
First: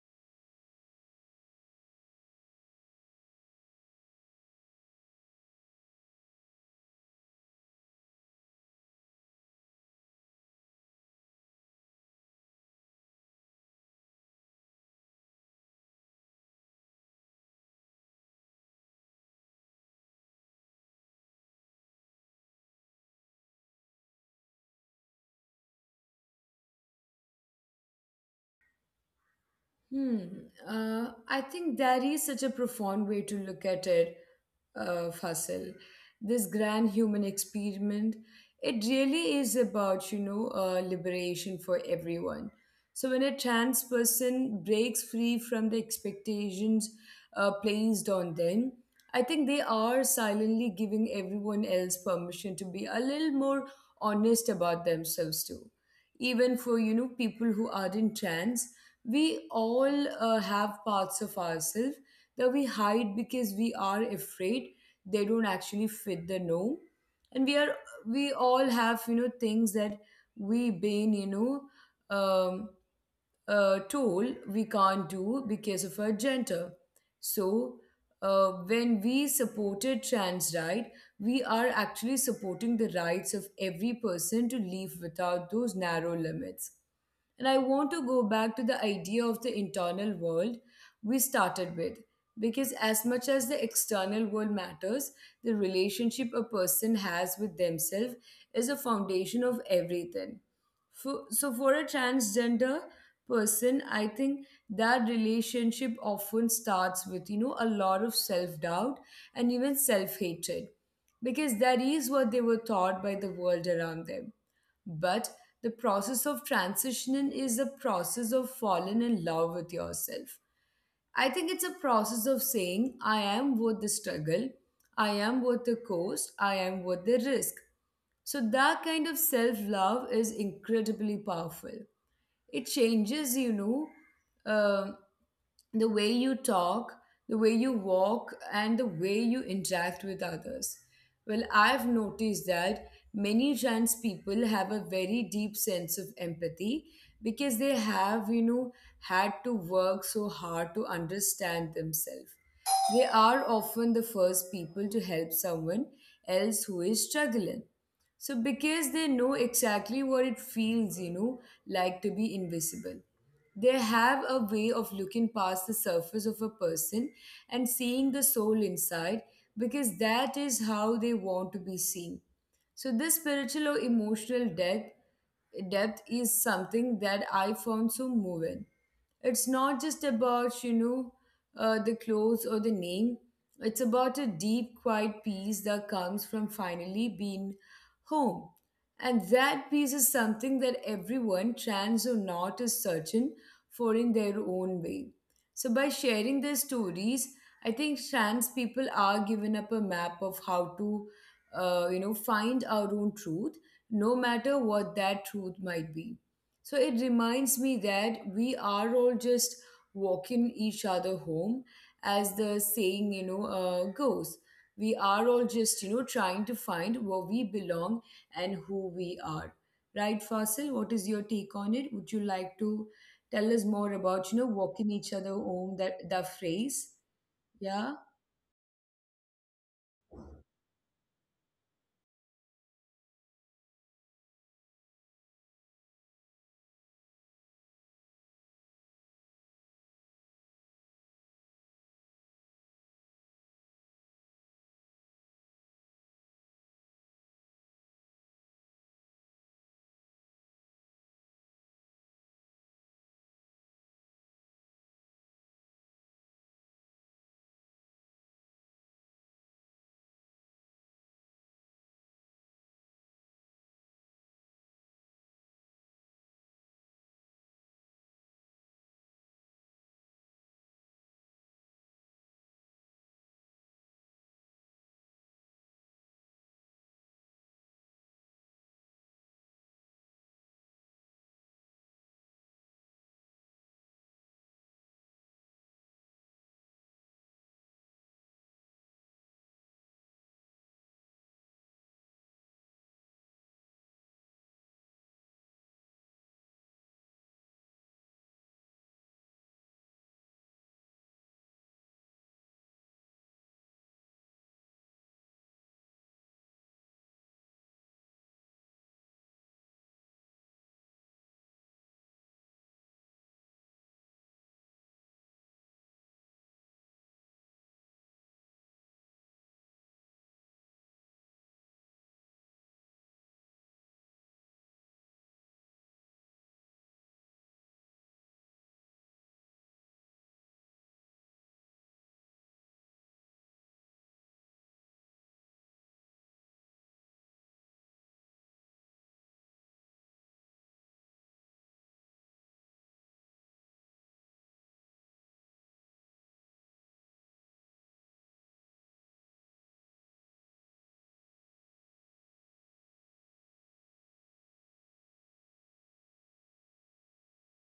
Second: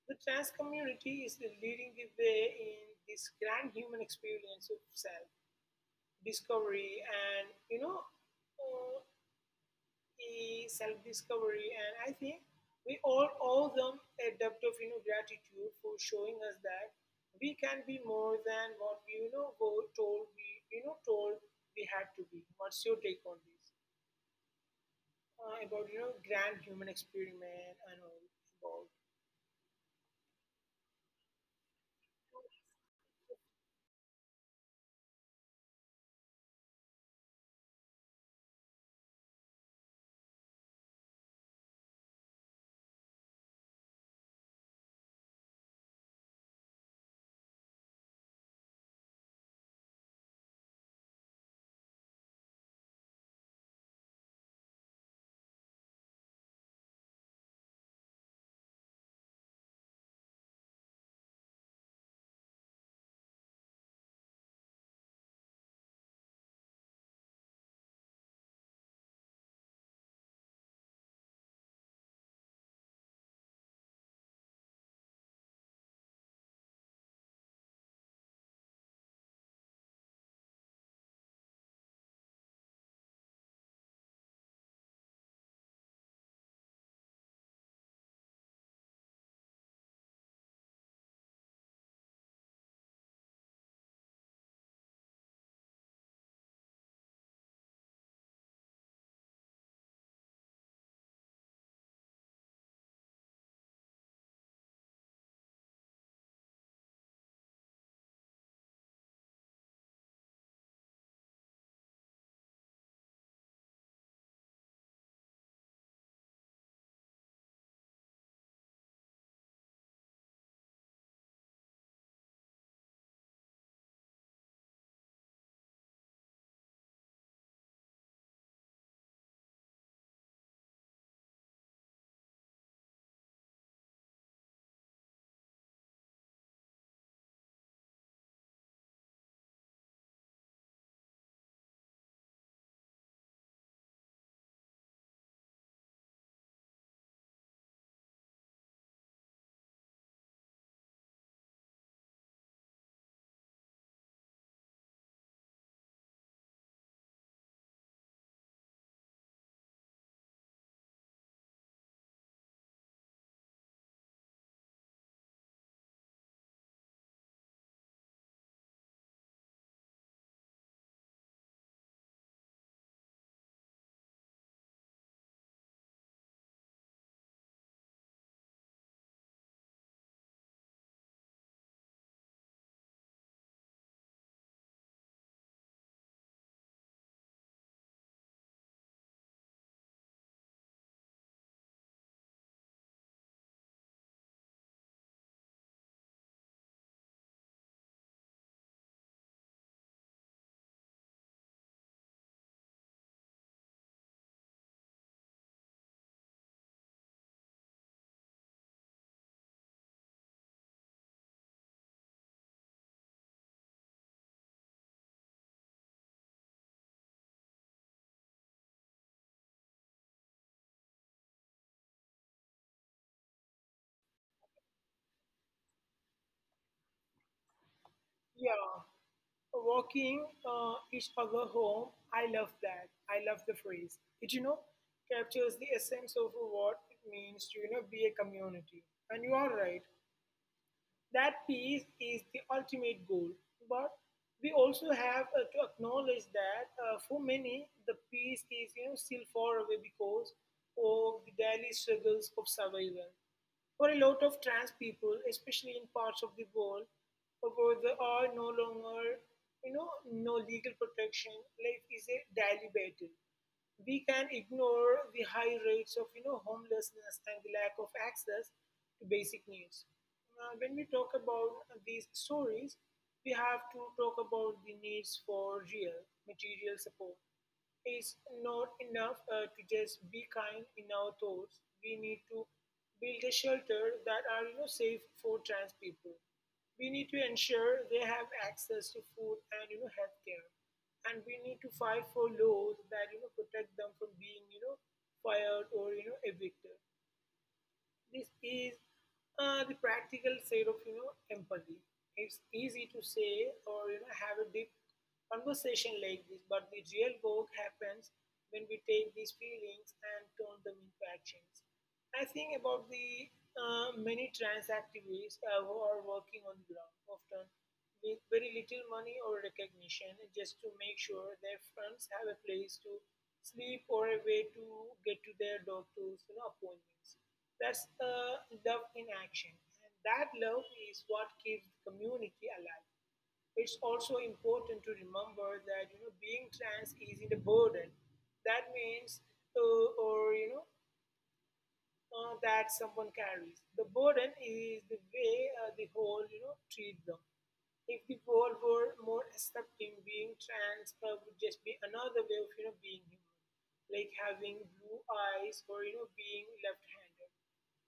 The trans community is leading the way in this grand human experience of self discovery and you know uh, is self-discovery, and I think we all owe them a debt of, you know, gratitude for showing us that we can be more than what we were told we had to be. What's your take on this about grand human experiment and all about,
Hmm. I think that is such a profound way to look at it, Fasil. This grand human experiment, it really is about, liberation for everyone. So when a trans person breaks free from the expectations placed on them, I think they are silently giving everyone else permission to be a little more honest about themselves too. Even for, people who aren't trans, we all have parts of ourselves that we hide because we are afraid they don't actually fit the norm, and we all have things that we been um, told we can't do because of our gender. So when we supported trans right, we are actually supporting the rights of every person to live without those narrow limits. And I want to go back to the idea of the internal world we started with. Because as much as the external world matters, the relationship a person has with themselves is a foundation of everything. For a transgender person, I think that relationship often starts with, a lot of self doubt and even self hatred, because that is what they were taught by the world around them. But the process of transitioning is a process of falling in love with yourself. I think it's a process of saying, I am worth the struggle, I am worth the cost, I am worth the risk. So that kind of self love is incredibly powerful. It changes, um the way you talk, the way you walk, and the way you interact with others. Well, I've noticed that many trans people have a very deep sense of empathy because they have, had to work so hard to understand themselves. They are often the first people to help someone else who is struggling. So, because they know exactly what it feels, like to be invisible. They have a way of looking past the surface of a person and seeing the soul inside because that is how they want to be seen. So, this spiritual or emotional depth is something that I found so moving. It's not just about, the clothes or the name, it's about a deep, quiet peace that comes from finally being home, and that piece is something that everyone, trans or not, is searching for in their own way. So, by sharing their stories, I think trans people are given up a map of how to, find our own truth, no matter what that truth might be. So it reminds me that we are all just walking each other home, as the saying, goes. We are all just, trying to find where we belong and who we are. Right, Fasil, what is your take on it? Would you like to tell us more about, walking each other home, that phrase? Yeah.
yeah, walking each other home. I love that. I love the phrase. It captures the essence of what it means to be a community. And you are right. That peace is the ultimate goal, but we also have to acknowledge that for many the peace is still far away because of the daily struggles of survival. For a lot of trans people, especially in parts of the world where there are no longer no legal protection, life is a daily battle. We can ignore the high rates of homelessness and the lack of access to basic needs. When we talk about these stories, we have to talk about the needs for real material support. It's not enough to just be kind in our thoughts. We need to build a shelter that are safe for trans people. We need to ensure they have access to food and healthcare, and we need to fight for laws that protect them from being fired or evicted. This is the practical side of empathy. It's easy to say or have a deep conversation like this, but the real work happens when we take these feelings and turn them into actions. I think about the many trans activists who are working on the ground often with very little money or recognition just to make sure their friends have a place to sleep or a way to get to their doctor's, you know, appointments. That's love in action. And that love is what keeps the community alive. It's also important to remember that being trans isn't a burden. That means, or you know, that someone carries. The burden is the way the whole, you know, treat them. If the world were more accepting, being trans would just be another way of, you know, being human, like having blue eyes or, you know, being left-handed.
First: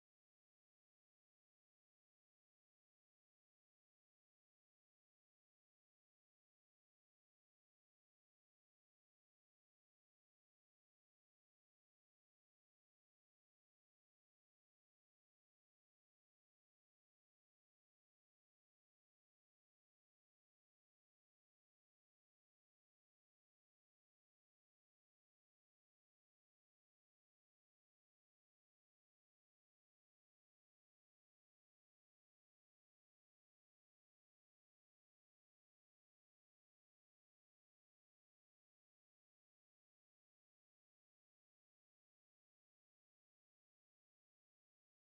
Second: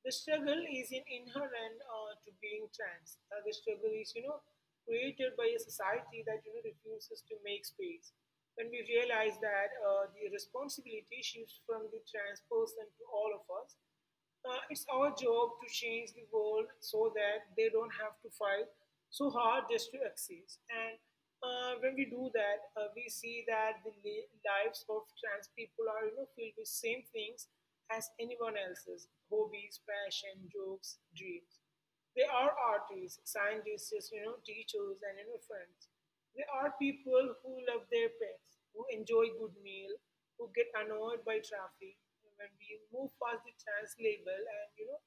The struggle is in inherent to being trans. The struggle is, you know, created by a society that refuses to make space. When we realize that, the responsibility shifts from the trans person to all of us. It's our job to change the world so that they don't have to fight so hard just to exist. And when we do that, we see that the lives of trans people are filled with same things as anyone else's: hobbies, passion, jokes, dreams. They are artists, scientists, you know, teachers, and you know, friends. There are people who love their pets, who enjoy good meal, who get annoyed by traffic. When we move past the trans label and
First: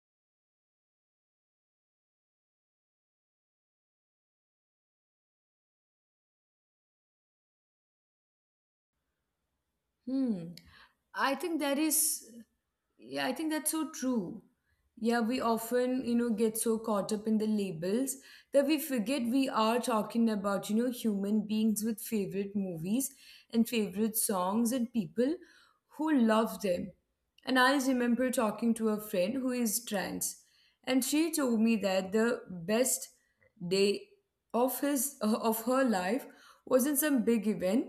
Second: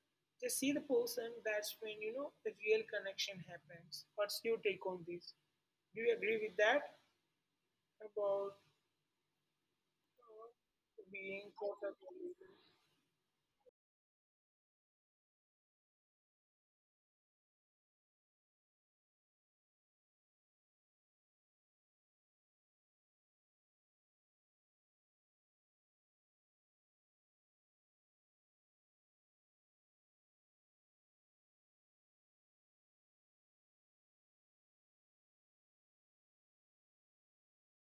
just see the person, that's when the real connection happens. What's your take on this? Do you agree with that about
Hmm.
uh,
I
being
think that
caught up?
is,
In-
yeah, I think that's so true. Yeah, we often, get so caught up in the labels that we forget we are talking about, human beings with favorite movies and favorite songs and people who love them. And I remember talking to a friend who is trans, and she told me that the best day of her life wasn't some big event.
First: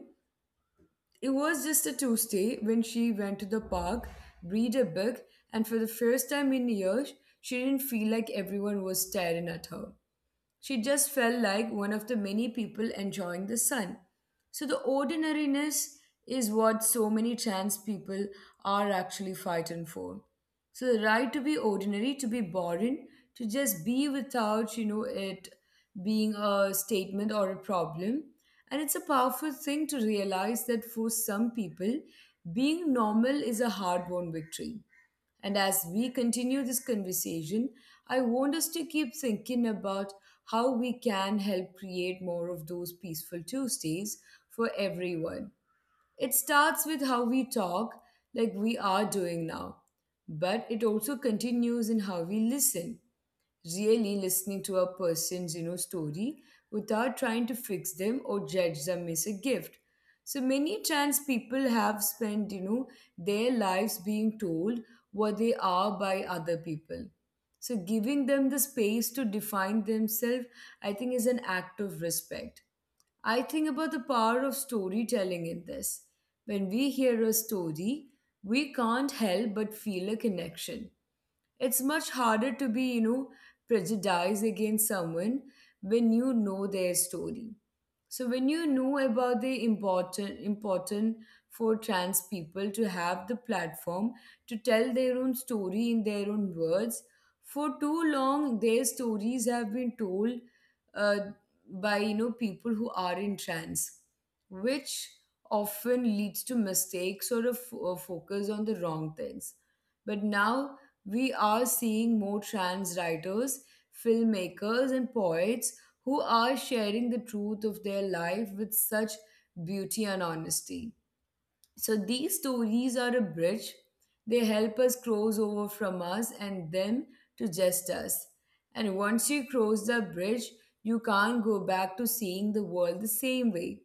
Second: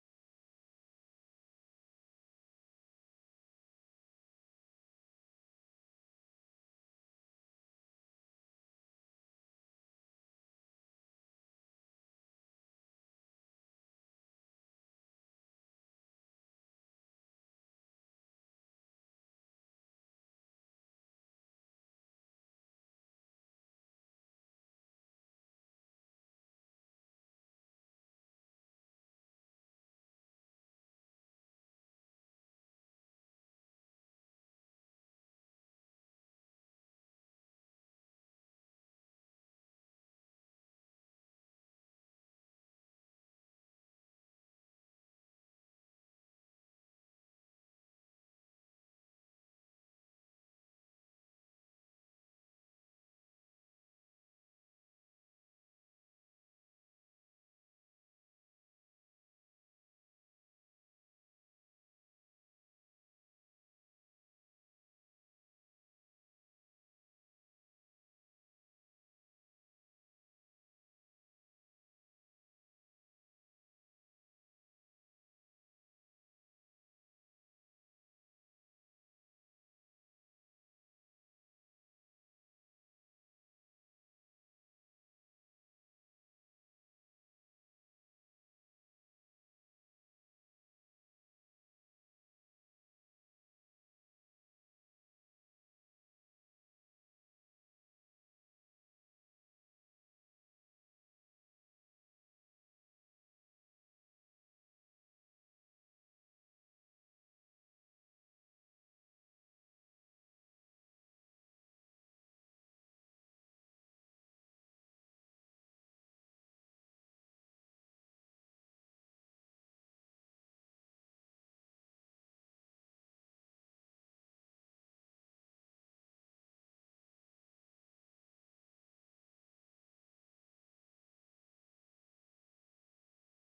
It was just a Tuesday when she went to the park, read a book, and for the first time in years, she didn't feel like everyone was staring at her. She just felt like one of the many people enjoying the sun. So the ordinariness is what so many trans people are actually fighting for. So the right to be ordinary, to be boring, to just be without, it being a statement or a problem. And it's a powerful thing to realize that for some people, being normal is a hard won victory. And as we continue this conversation, I want us to keep thinking about how we can help create more of those peaceful Tuesdays for everyone. It starts with how we talk, like we are doing now, but it also continues in how we listen, really listening to a person's story without trying to fix them or judge them is a gift. So many trans people have spent their lives being told what they are by other people, so giving them the space to define themselves, I think, is an act of respect. I think about the power of storytelling in this. When we hear a story, we can't help but feel a connection. It's much harder to be, you know, prejudiced against someone when you know their story. So when you know about the important for trans people to have the platform to tell their own story in their own words. For too long their stories have been told uh, by people who are in trans, which often leads to mistakes or a focus on the wrong things. But now we are seeing more trans writers, filmmakers, and poets who are sharing the truth of their life with such beauty and honesty. So these stories are a bridge. They help us cross over from us and them to just us. And once you cross the bridge, you can't go back to seeing the world the same way.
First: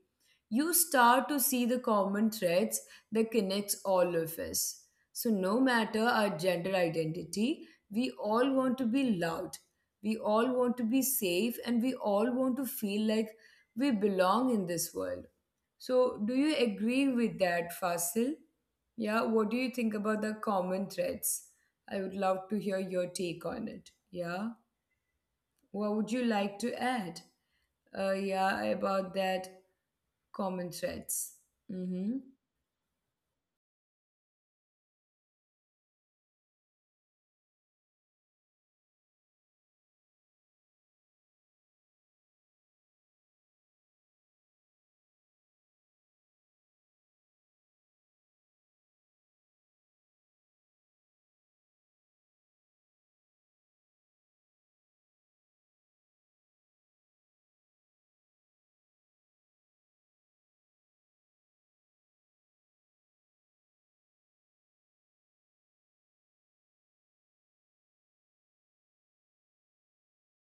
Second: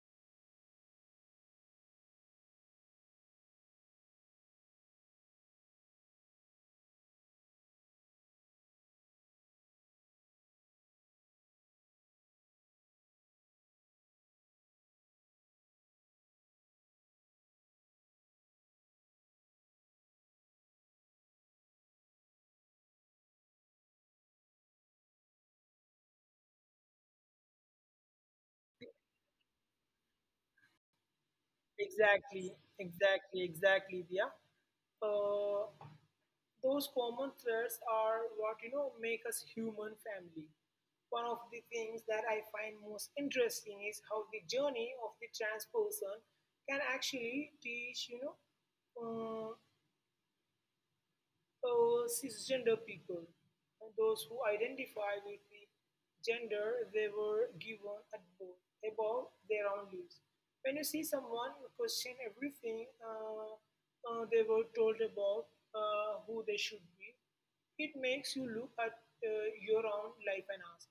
You start to see the common threads that connects all of us. So no matter our gender identity, we all want to be loved. We all want to be safe and we all want to feel like we belong in this world. So, do you agree with that, Fasil? Yeah, what do you think about the common threads? I would love to hear your take on it. Yeah, what would you like to add? Yeah, about that common threads. Mm-hmm.
Exactly, exactly, exactly, Dia. Uh, Those common threads are what make us human family. One of the things that I find most interesting is how the journey of the trans person can actually teach uh, cisgender people, and those who identify with the gender they were given at birth, above their own lives. When you see someone question everything they were told about who they should be, it makes you look at your own life and ask,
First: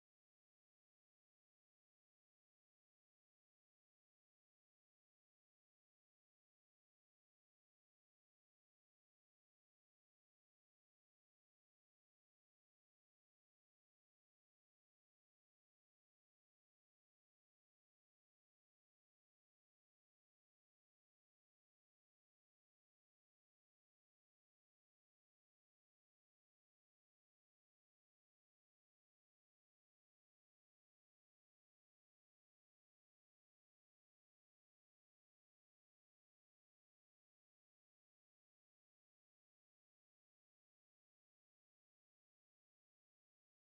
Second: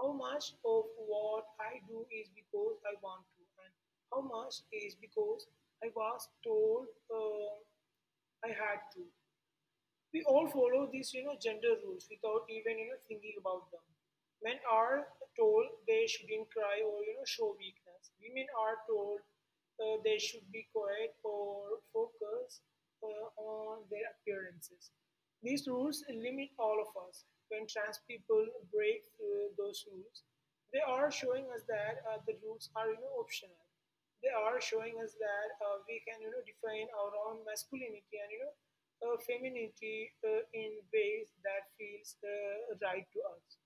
how much of what I do is because I want to, and how much is because I was told I had to. We all follow these gender rules without even thinking about them. Men are told they shouldn't cry or show weakness. Women are told they should be quiet or focus on their appearances. These rules limit all of us. When trans people break those rules, they are showing us that the rules are, you know, optional. They are showing us that we can, you know, define our own masculinity and, you know, femininity in ways that feels right to us.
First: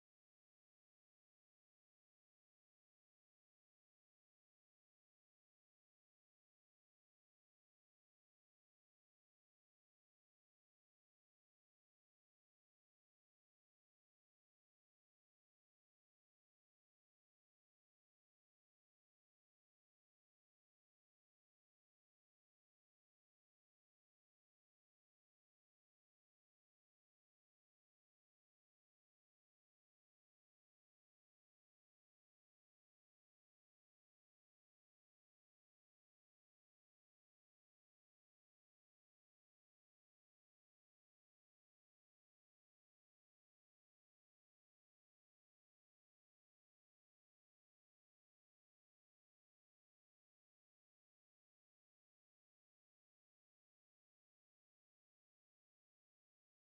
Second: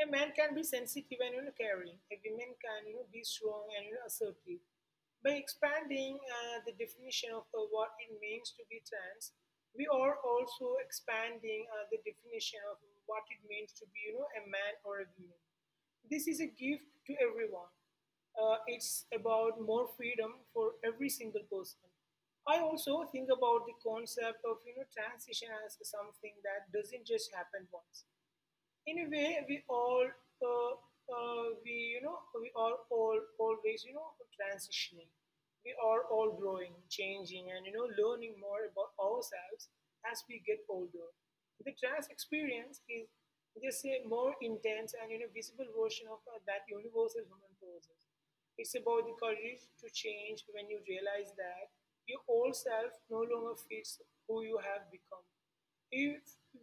A man can be sensitive and, you know, caring. A woman can, you know, be strong and, you know, assertive. By expanding the definition of what it means to be trans, we are also expanding the definition of what it means to be, you know, a man or a woman. This is a gift to everyone. It's about more freedom for every single person. I also think about the concept of transition as something that doesn't just happen once. In a way, we all, uh, we are all always, you know, transitioning. We are all growing, changing, and, you know, learning more about ourselves as we get older. The trans experience is just a more intense and, you know, visible version of that universal human process. It's about the courage to change when you realize that your old self no longer fits who you have become. If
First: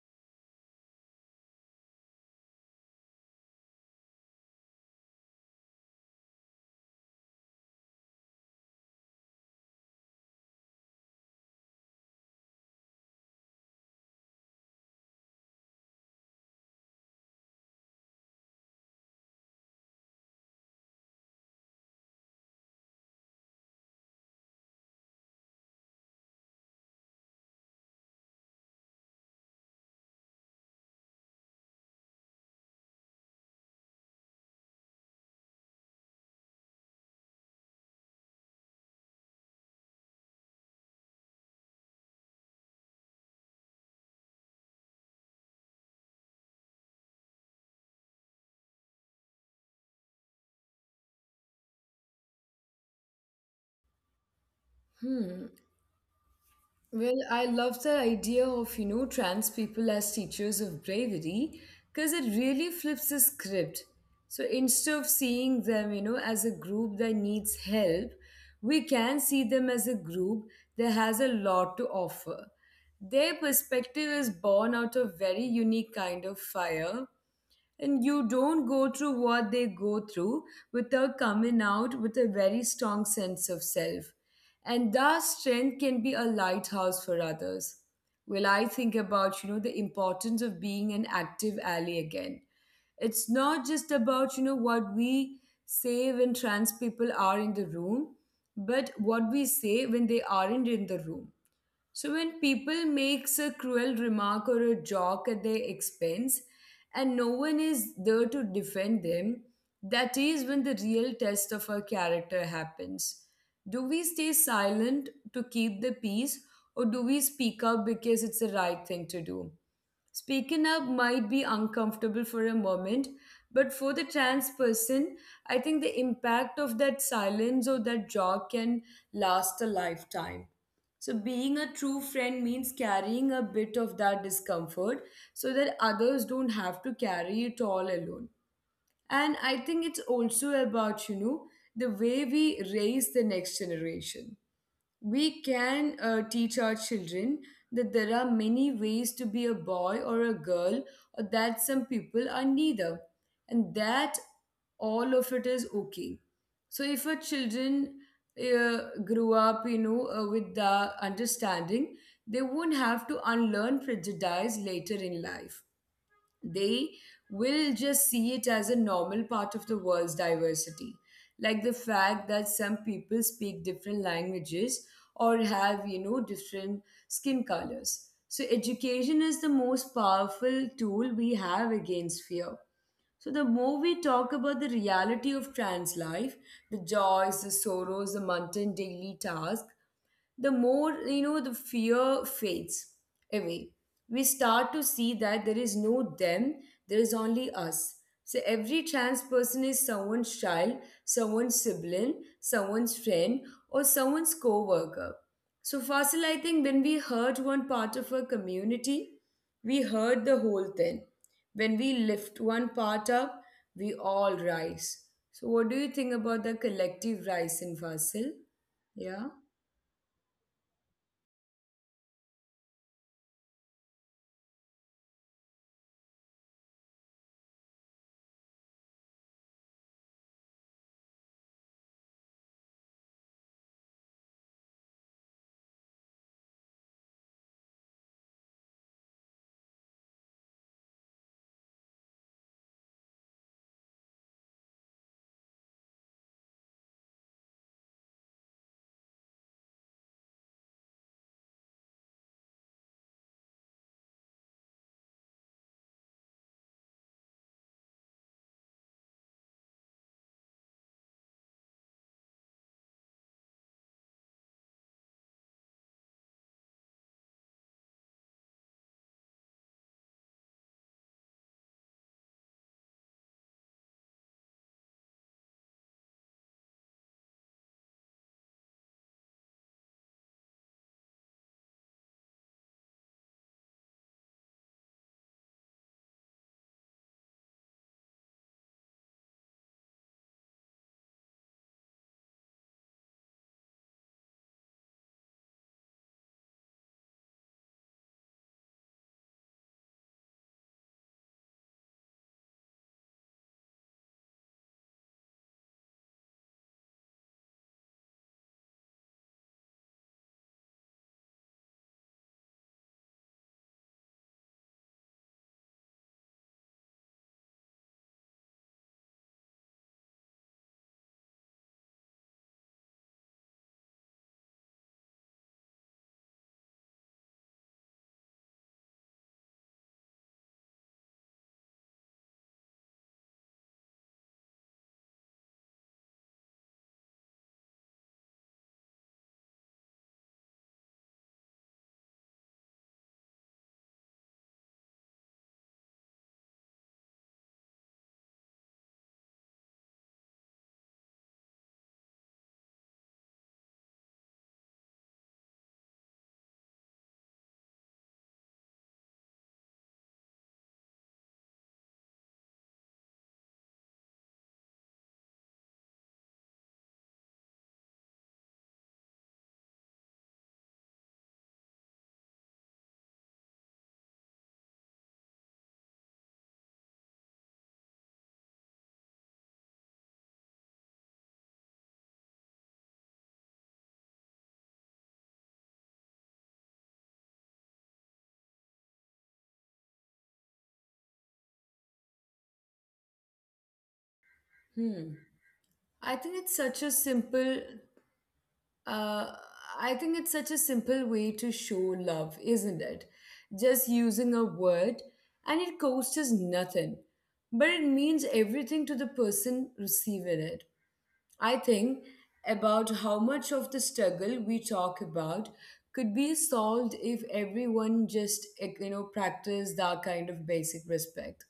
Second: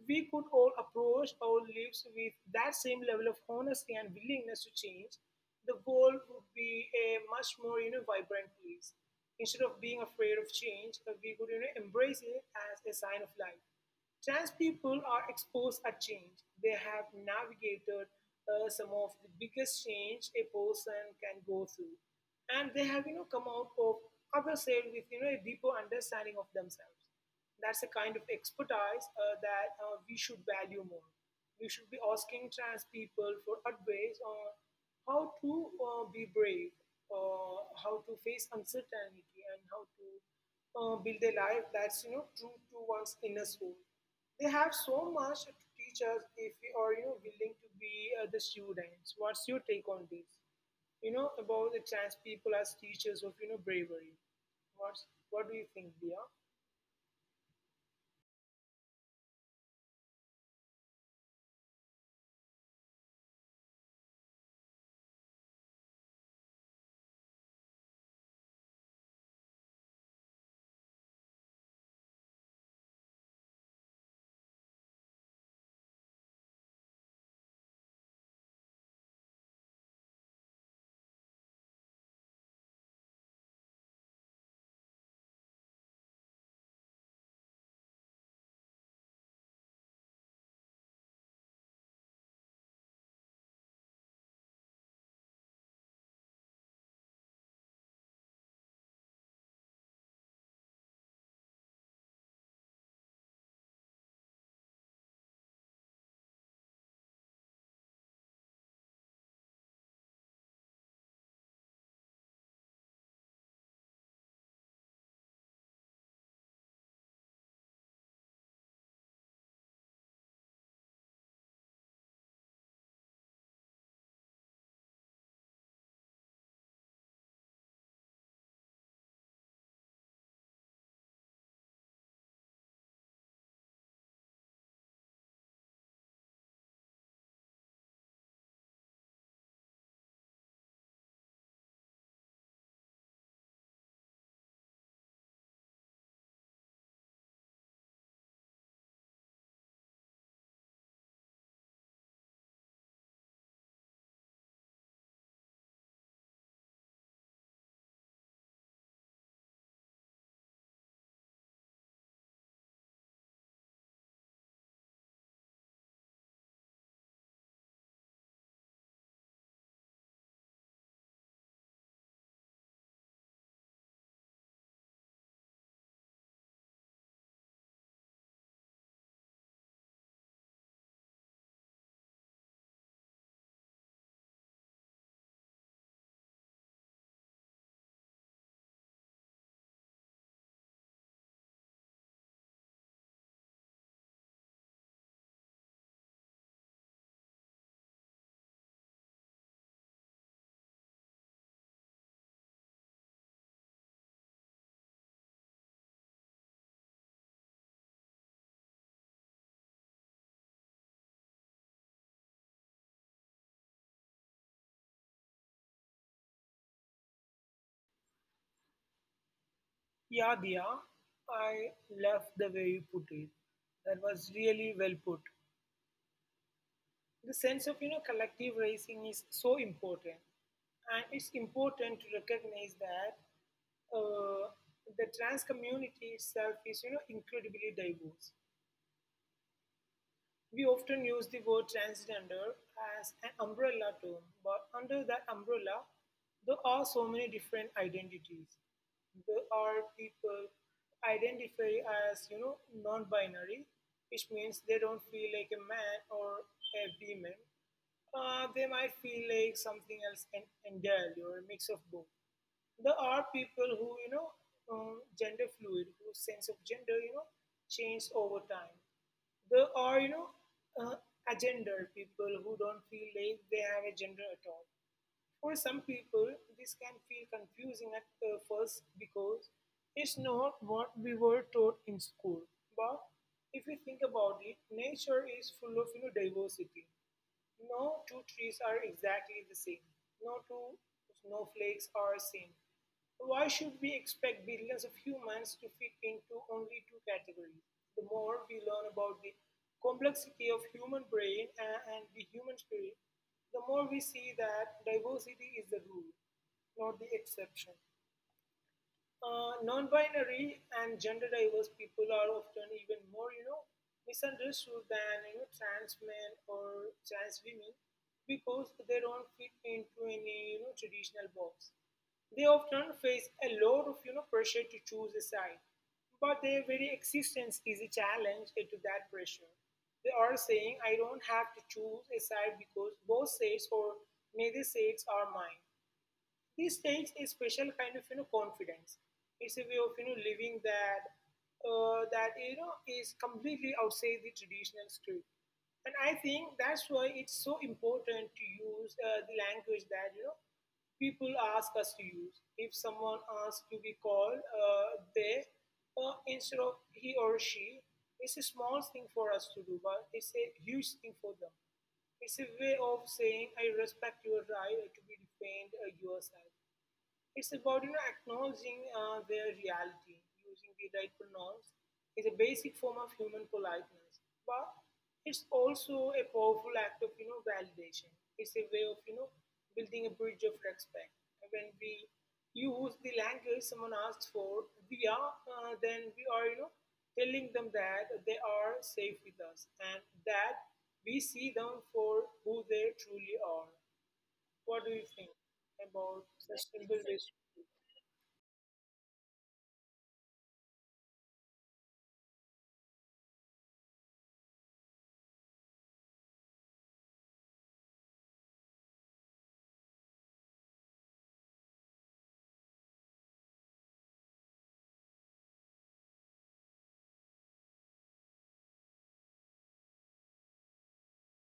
we could all approach our lives with that same level of honesty and willingness to change, the world would be a much more, you know, vibrant place. Instead of being afraid of change, we could, you know, embrace it as a sign of life. Trans people are exposed at change. They have navigated some of the biggest change a person can go through, and they have, come out of other side with, a deeper understanding of themselves. That's a kind of expertise that we should value more. We should be asking trans people for advice on how to be brave, how to face uncertainty, and how to build a life that's, true to one's inner soul. They have so much to teach us if we are, willing to be the students. What's your take on this? You know about the trans people as teachers of, bravery. What's
Hmm.
what do you think, Dia?
Well, I love the idea of, you know, trans people as teachers of bravery because it really flips the script. So instead of seeing them, you know, as a group that needs help, we can see them as a group that has a lot to offer. Their perspective is born out of very unique kind of fire, and you don't go through what they go through without coming out with a very strong sense of self. And that strength can be a lighthouse for others. Well, I think about, you know, the importance of being an active ally again. It's not just about, you know, what we say when trans people are in the room, but what we say when they aren't in the room. So when people makes a cruel remark or a joke at their expense and no one is there to defend them, that is when the real test of our character happens. Do we stay silent to keep the peace, or do we speak up because it's the right thing to do? Speaking up might be uncomfortable for a moment, but for the trans person, I think the impact of that silence or that jog can last a lifetime. So, being a true friend means carrying a bit of that discomfort so that others don't have to carry it all alone. And I think it's also about, you know, the way we raise the next generation. We can teach our children that there are many ways to be a boy or a girl, or that some people are neither, and that all of it is okay. So if our children uh, grew up with the understanding, they won't have to unlearn prejudice later in life. They will just see it as a normal part of the world's diversity. Like the fact that some people speak different languages or have, you know, different skin colors. So, education is the most powerful tool we have against fear. So, the more we talk about the reality of trans life, the joys, the sorrows, the mundane daily tasks, the more the fear fades away. We start to see that there is no them, there is only us. So every trans person is someone's child, someone's sibling, someone's friend, or someone's co-worker. So, Fasil, I think when we hurt one part of our community, we hurt the whole thing. When we lift one part up, we all rise. So what do you think about the collective rise in, Fasil? Yeah.
Yeah, Diya, I love the way you put it. That was really well put. The sense of, collective racing is so important, and it's important to recognize that uh, the trans community itself is, incredibly diverse. We often use the word transgender as an umbrella term, but under that umbrella, there are so many different identities. There are people who identify as, you know, non-binary, which means they don't feel like a man or a woman. They might feel like something else entirely or a mix of both. There are people who, gender fluid, whose sense of gender, changed over time. There are, uh, agender people who don't feel like they have a gender at all. For some people, this can feel confusing at first because it's not what we were taught in school. But if you think about it, nature is full of, diversity. No two trees are exactly the same. No two snowflakes are same. Why should we expect billions of humans to fit into only two categories? The more we learn about the complexity of human brain and the human spirit, the more we see that diversity is the rule, not the exception. Non-binary and gender-diverse people are often even more, you know, misunderstood than, trans men or trans women, because they don't fit into any, traditional box. They often face a lot of, pressure to choose a side, but their very existence is a challenge to that pressure. They are saying, "I don't have to choose a side because both sides or neither sides are mine." This takes a special kind of, confidence. It's a way of, living that is completely outside the traditional script. And I think that's why it's so important to use the language that, people ask us to use. If someone asks to be called, they, instead of he or she, it's a small thing for us to do, but it's a huge thing for them. It's a way of saying, I respect your right to be defined yourself. It's about, acknowledging their reality. Using the right pronouns is a basic form of human politeness, but it's also a powerful act of, validation. It's a way of, building a bridge of respect. When we use the language someone asks for, we are then we are, telling them that they are safe with us and that we see them for who they truly are. What do you think
Hmm.
about
I think
such
it's
simple
such a
ways?
simple uh, I think it's such a simple way to show love, isn't it? Just using a word, and it costs us nothing, but it means everything to the person receiving it. I think about how much of the struggle we talk about could be solved if everyone just practiced that kind of basic respect.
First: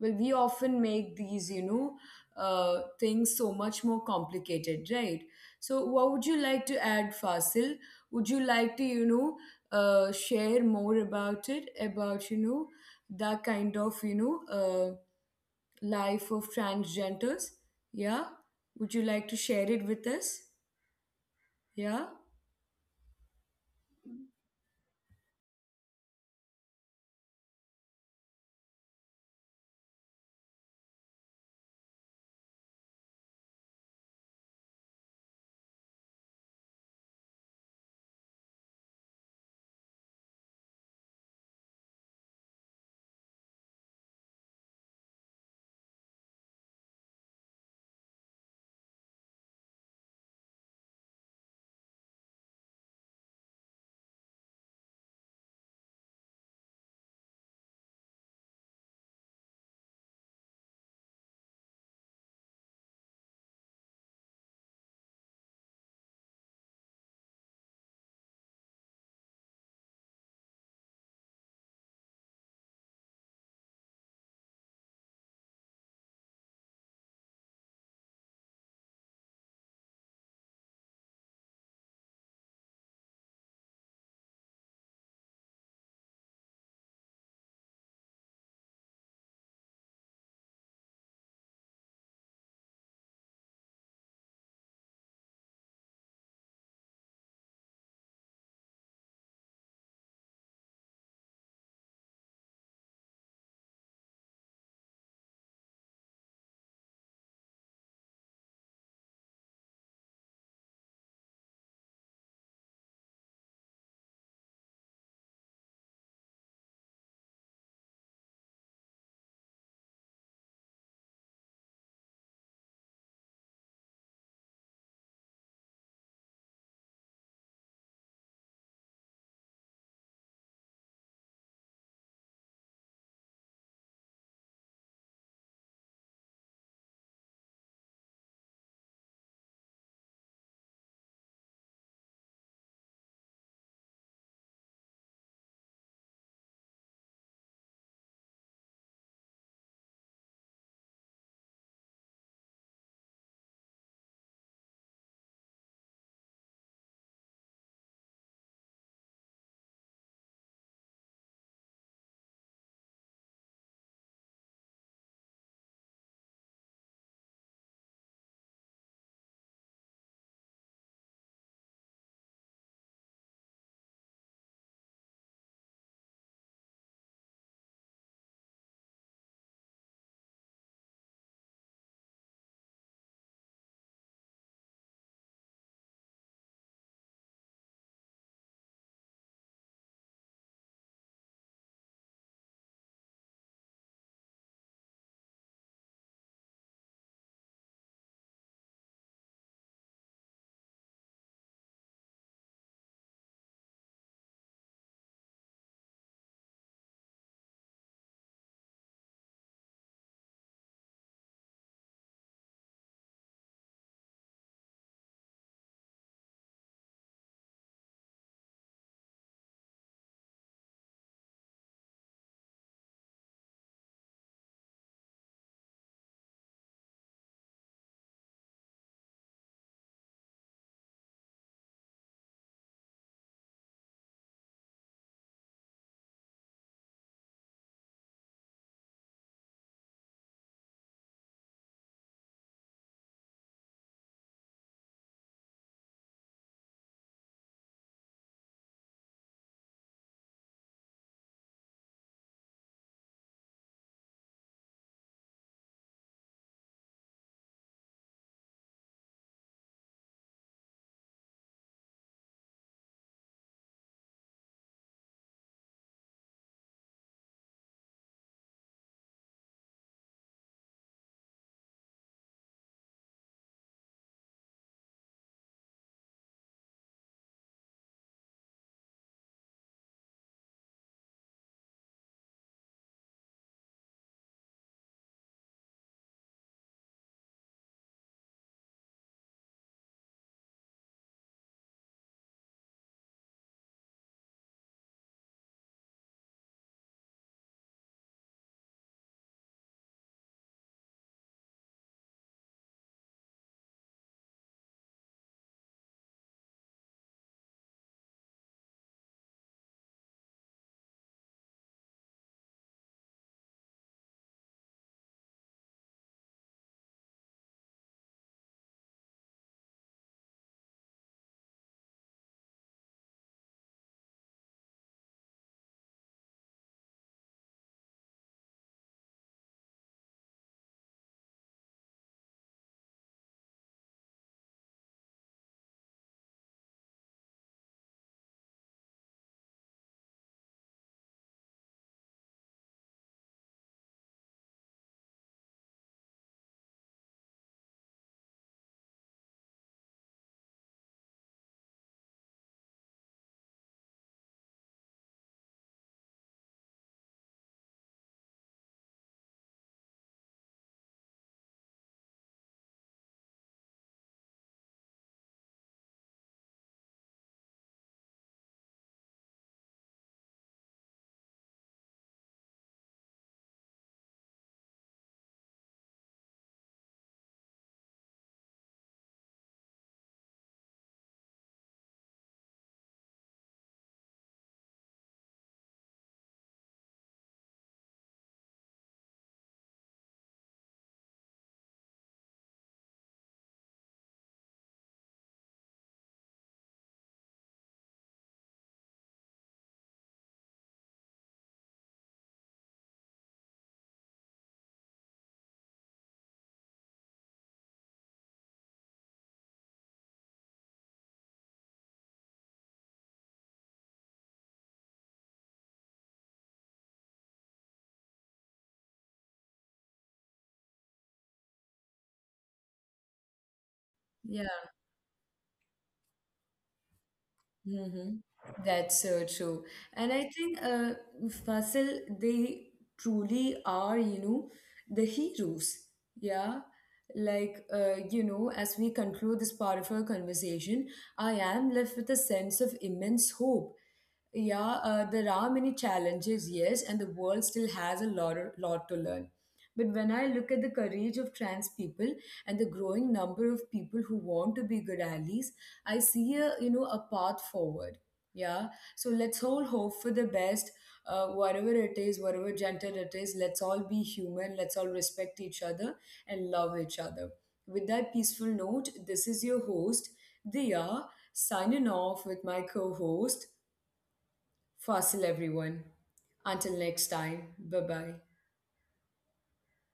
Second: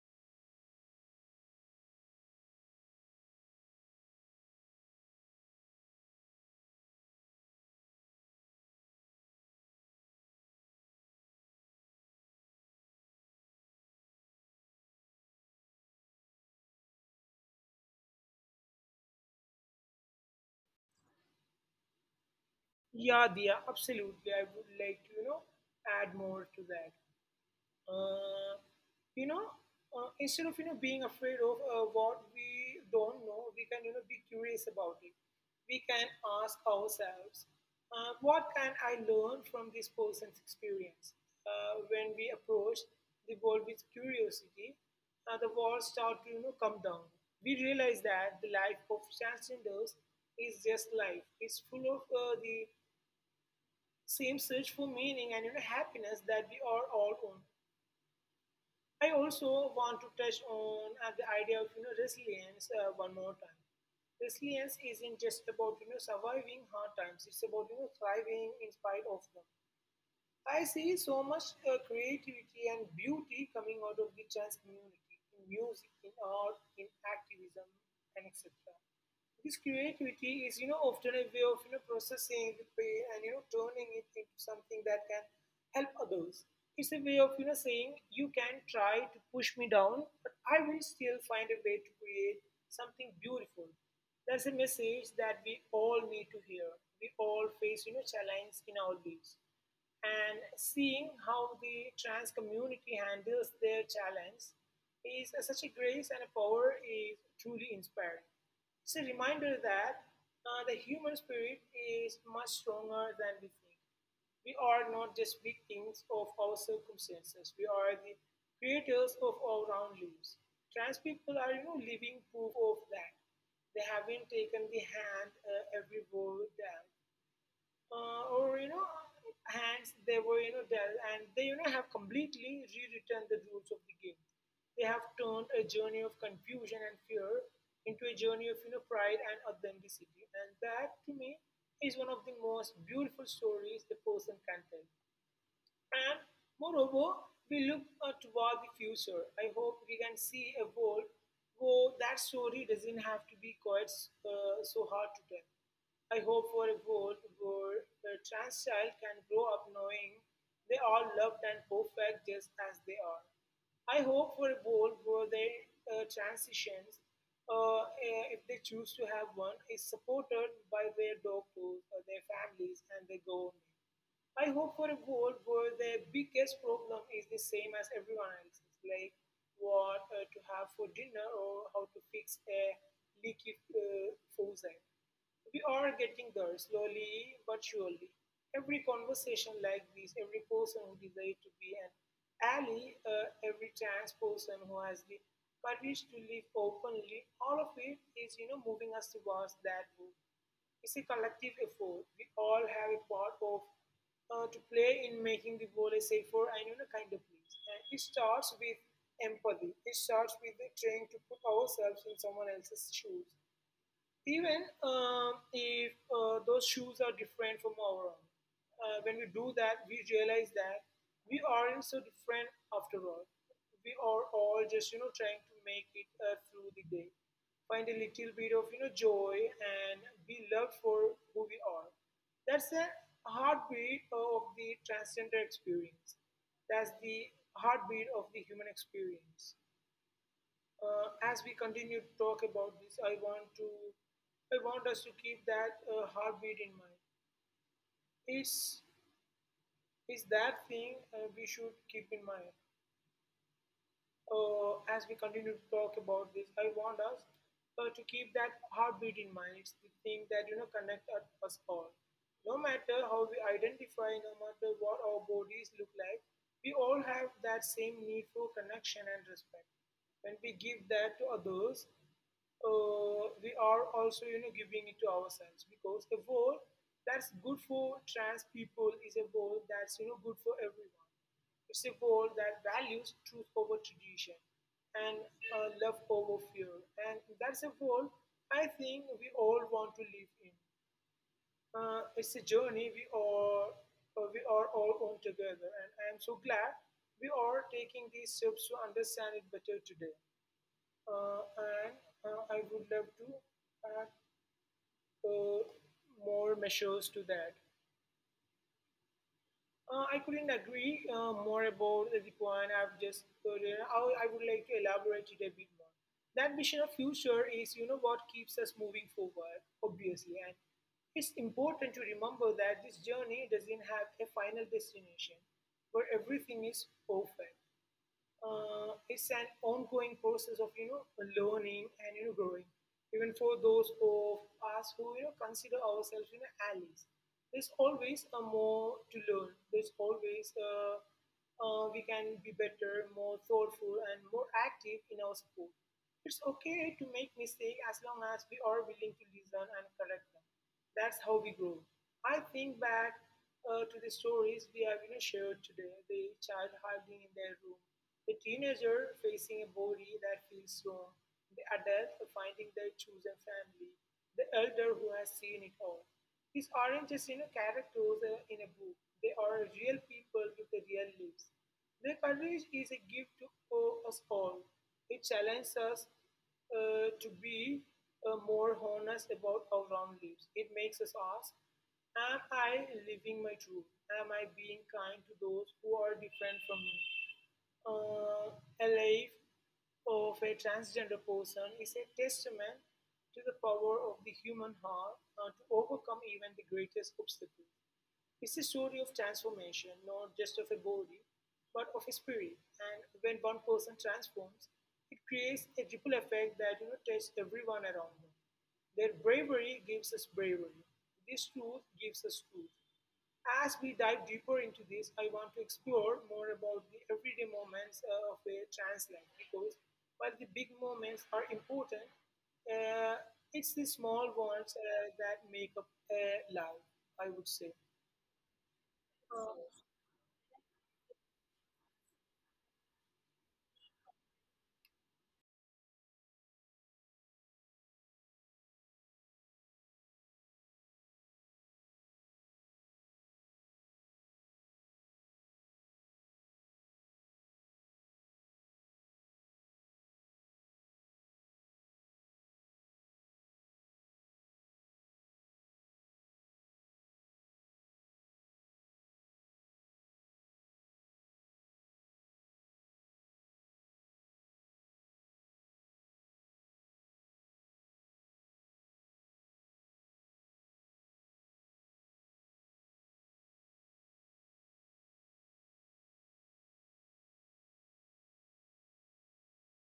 Well, we often make these things so much more complicated, right? So what would you like to add, Fasil? Would you like to share more about it, about that kind of life of transgenders? Yeah, would you like to share it with us? Yeah.
Yeah, Dia, absolutely. I would like to, you know, add more to that. Uh, you know, instead of, being afraid of what we don't know, we can, be curious about it. We can ask ourselves, what can I learn from this person's experience? When we approach the world with curiosity, the walls start to, come down. We realize that the life of transgenders is just life. It's full of the same search for meaning and, you know, happiness that we are all on. I also want to touch on the idea of, resilience one more time. Resilience isn't just about, surviving hard times; it's about, thriving in spite of them. I see so much creativity and beauty coming out of the trans community in music, in art, in activism, and etc. This creativity is, you know, often a way of, you know, processing the pain and, you know, turning it into something that can help others. It's a way of, you know, saying, you can try to push me down, but I will still find a way to create something beautiful. That's a message that we all need to hear. We all face, you know, challenges in our lives. And seeing how the trans community handles their challenge is such a grace and a power is truly inspiring. It's a reminder that the human spirit is much stronger than we think. We are not just victims of our circumstances, we are the creators of our own lives. Trans people are, you know, living proof of that. They haven't taken the hand every world down or hands they were dealt, and they have completely rewritten the rules of the game. They have turned a journey of confusion and fear into a journey of pride and authenticity, and that to me is one of the most beautiful stories the person can tell. And moreover, we look toward the future. I hope we can see a world where that story doesn't have to be quite so hard to tell. I hope for a world where a trans child can grow up knowing they are loved and perfect just as they are. I hope for a world where their transitions, if they choose to have one, is supported by their doctors, their families, and their government. I hope for a world where the biggest problem is the same as everyone else's, like what to have for dinner or how to fix a leaky faucet. We are getting there slowly but surely. Every conversation like this, every person who decides to be an ally, every trans person who has the courage to live openly, all of it is, you know, moving us towards that goal. It's a collective effort. We all have a part of to play in making the world a safer and kinder place. And it starts with empathy. It starts with trying to put ourselves in someone else's shoes, even if those shoes are different from our own. When we do that, we realize that we aren't so different after all. We are all just, you know, trying to make it through the day, find a little bit of, you know, joy and be loved for who we are. That's the heartbeat of the transgender experience. That's the heartbeat of the human experience. As we continue to talk about this, I want us to keep that heartbeat in mind. It's, it's that thing we should keep in mind. As we continue to talk about this, I want us to keep that heartbeat in mind. It's the thing that connect us all. No matter how we identify, no matter what our bodies look like, we all have that same need for connection and respect. When we give that to others, we are also giving it to ourselves, because a world that's good for trans people is a world that's good for everyone. It's a world that values truth over tradition, and love over fear. And that's a world I think we all want to live in. It's a journey we are all on together, and I'm so glad we are taking these steps to understand it better today. Uh, and I would love to add uh, more measures to that. I couldn't agree more about the point I've just put in. I would like to elaborate it a bit more. That vision of future is, you know, what keeps us moving forward, obviously. And it's important to remember that this journey doesn't have a final destination where everything is perfect. It's an ongoing process of learning and growing. Even for those of us who consider ourselves allies, there's always a more to learn. There's always we can be better, more thoughtful, and more active in our support. It's okay to make mistakes as long as we are willing to listen and correct them. That's how we grow. I think back to the stories we have shared today: the child hiding in their room, the teenager facing a body that feels wrong, the adult finding their chosen family, the elder who has seen it all. These aren't just characters in a book, they are real people with the real lives. Their courage is a gift to us all. It challenges us to be more honest about our own lives. It makes us ask, am I living my truth? Am I being kind to those who are different from me? Uh, a life of a transgender person is a testament to the power of the human heart to overcome even the greatest obstacles. It's a story of transformation, not just of a body, but of a spirit. And when one person transforms, it creates a ripple effect that touches everyone around them. Their bravery gives us bravery. This truth gives us truth. As we dive deeper into this, I want to explore more about the everyday moments of a trans life, because while the big moments are important, uh, it's the small ones
Yeah.
that make up a life, I would say.
Mm-hmm. That's so
Oh,
true. And I think Fasil, they truly are, you know, the heroes. Yeah. Like, you know, as we conclude this part of our conversation, I am left with a sense of immense hope. Yeah, there are many challenges, yes, and the world still has a lot to learn. But when I look at the courage of trans people and the growing number of people who want to be good allies, I see a a path forward. Yeah, so let's all hope for the best. Whatever it is, whatever gender it is, let's all be human. Let's all respect each other and love each other. With that peaceful note, this is your host, Dia, signing off with my co-host, Fossil, everyone. Until next time, bye bye.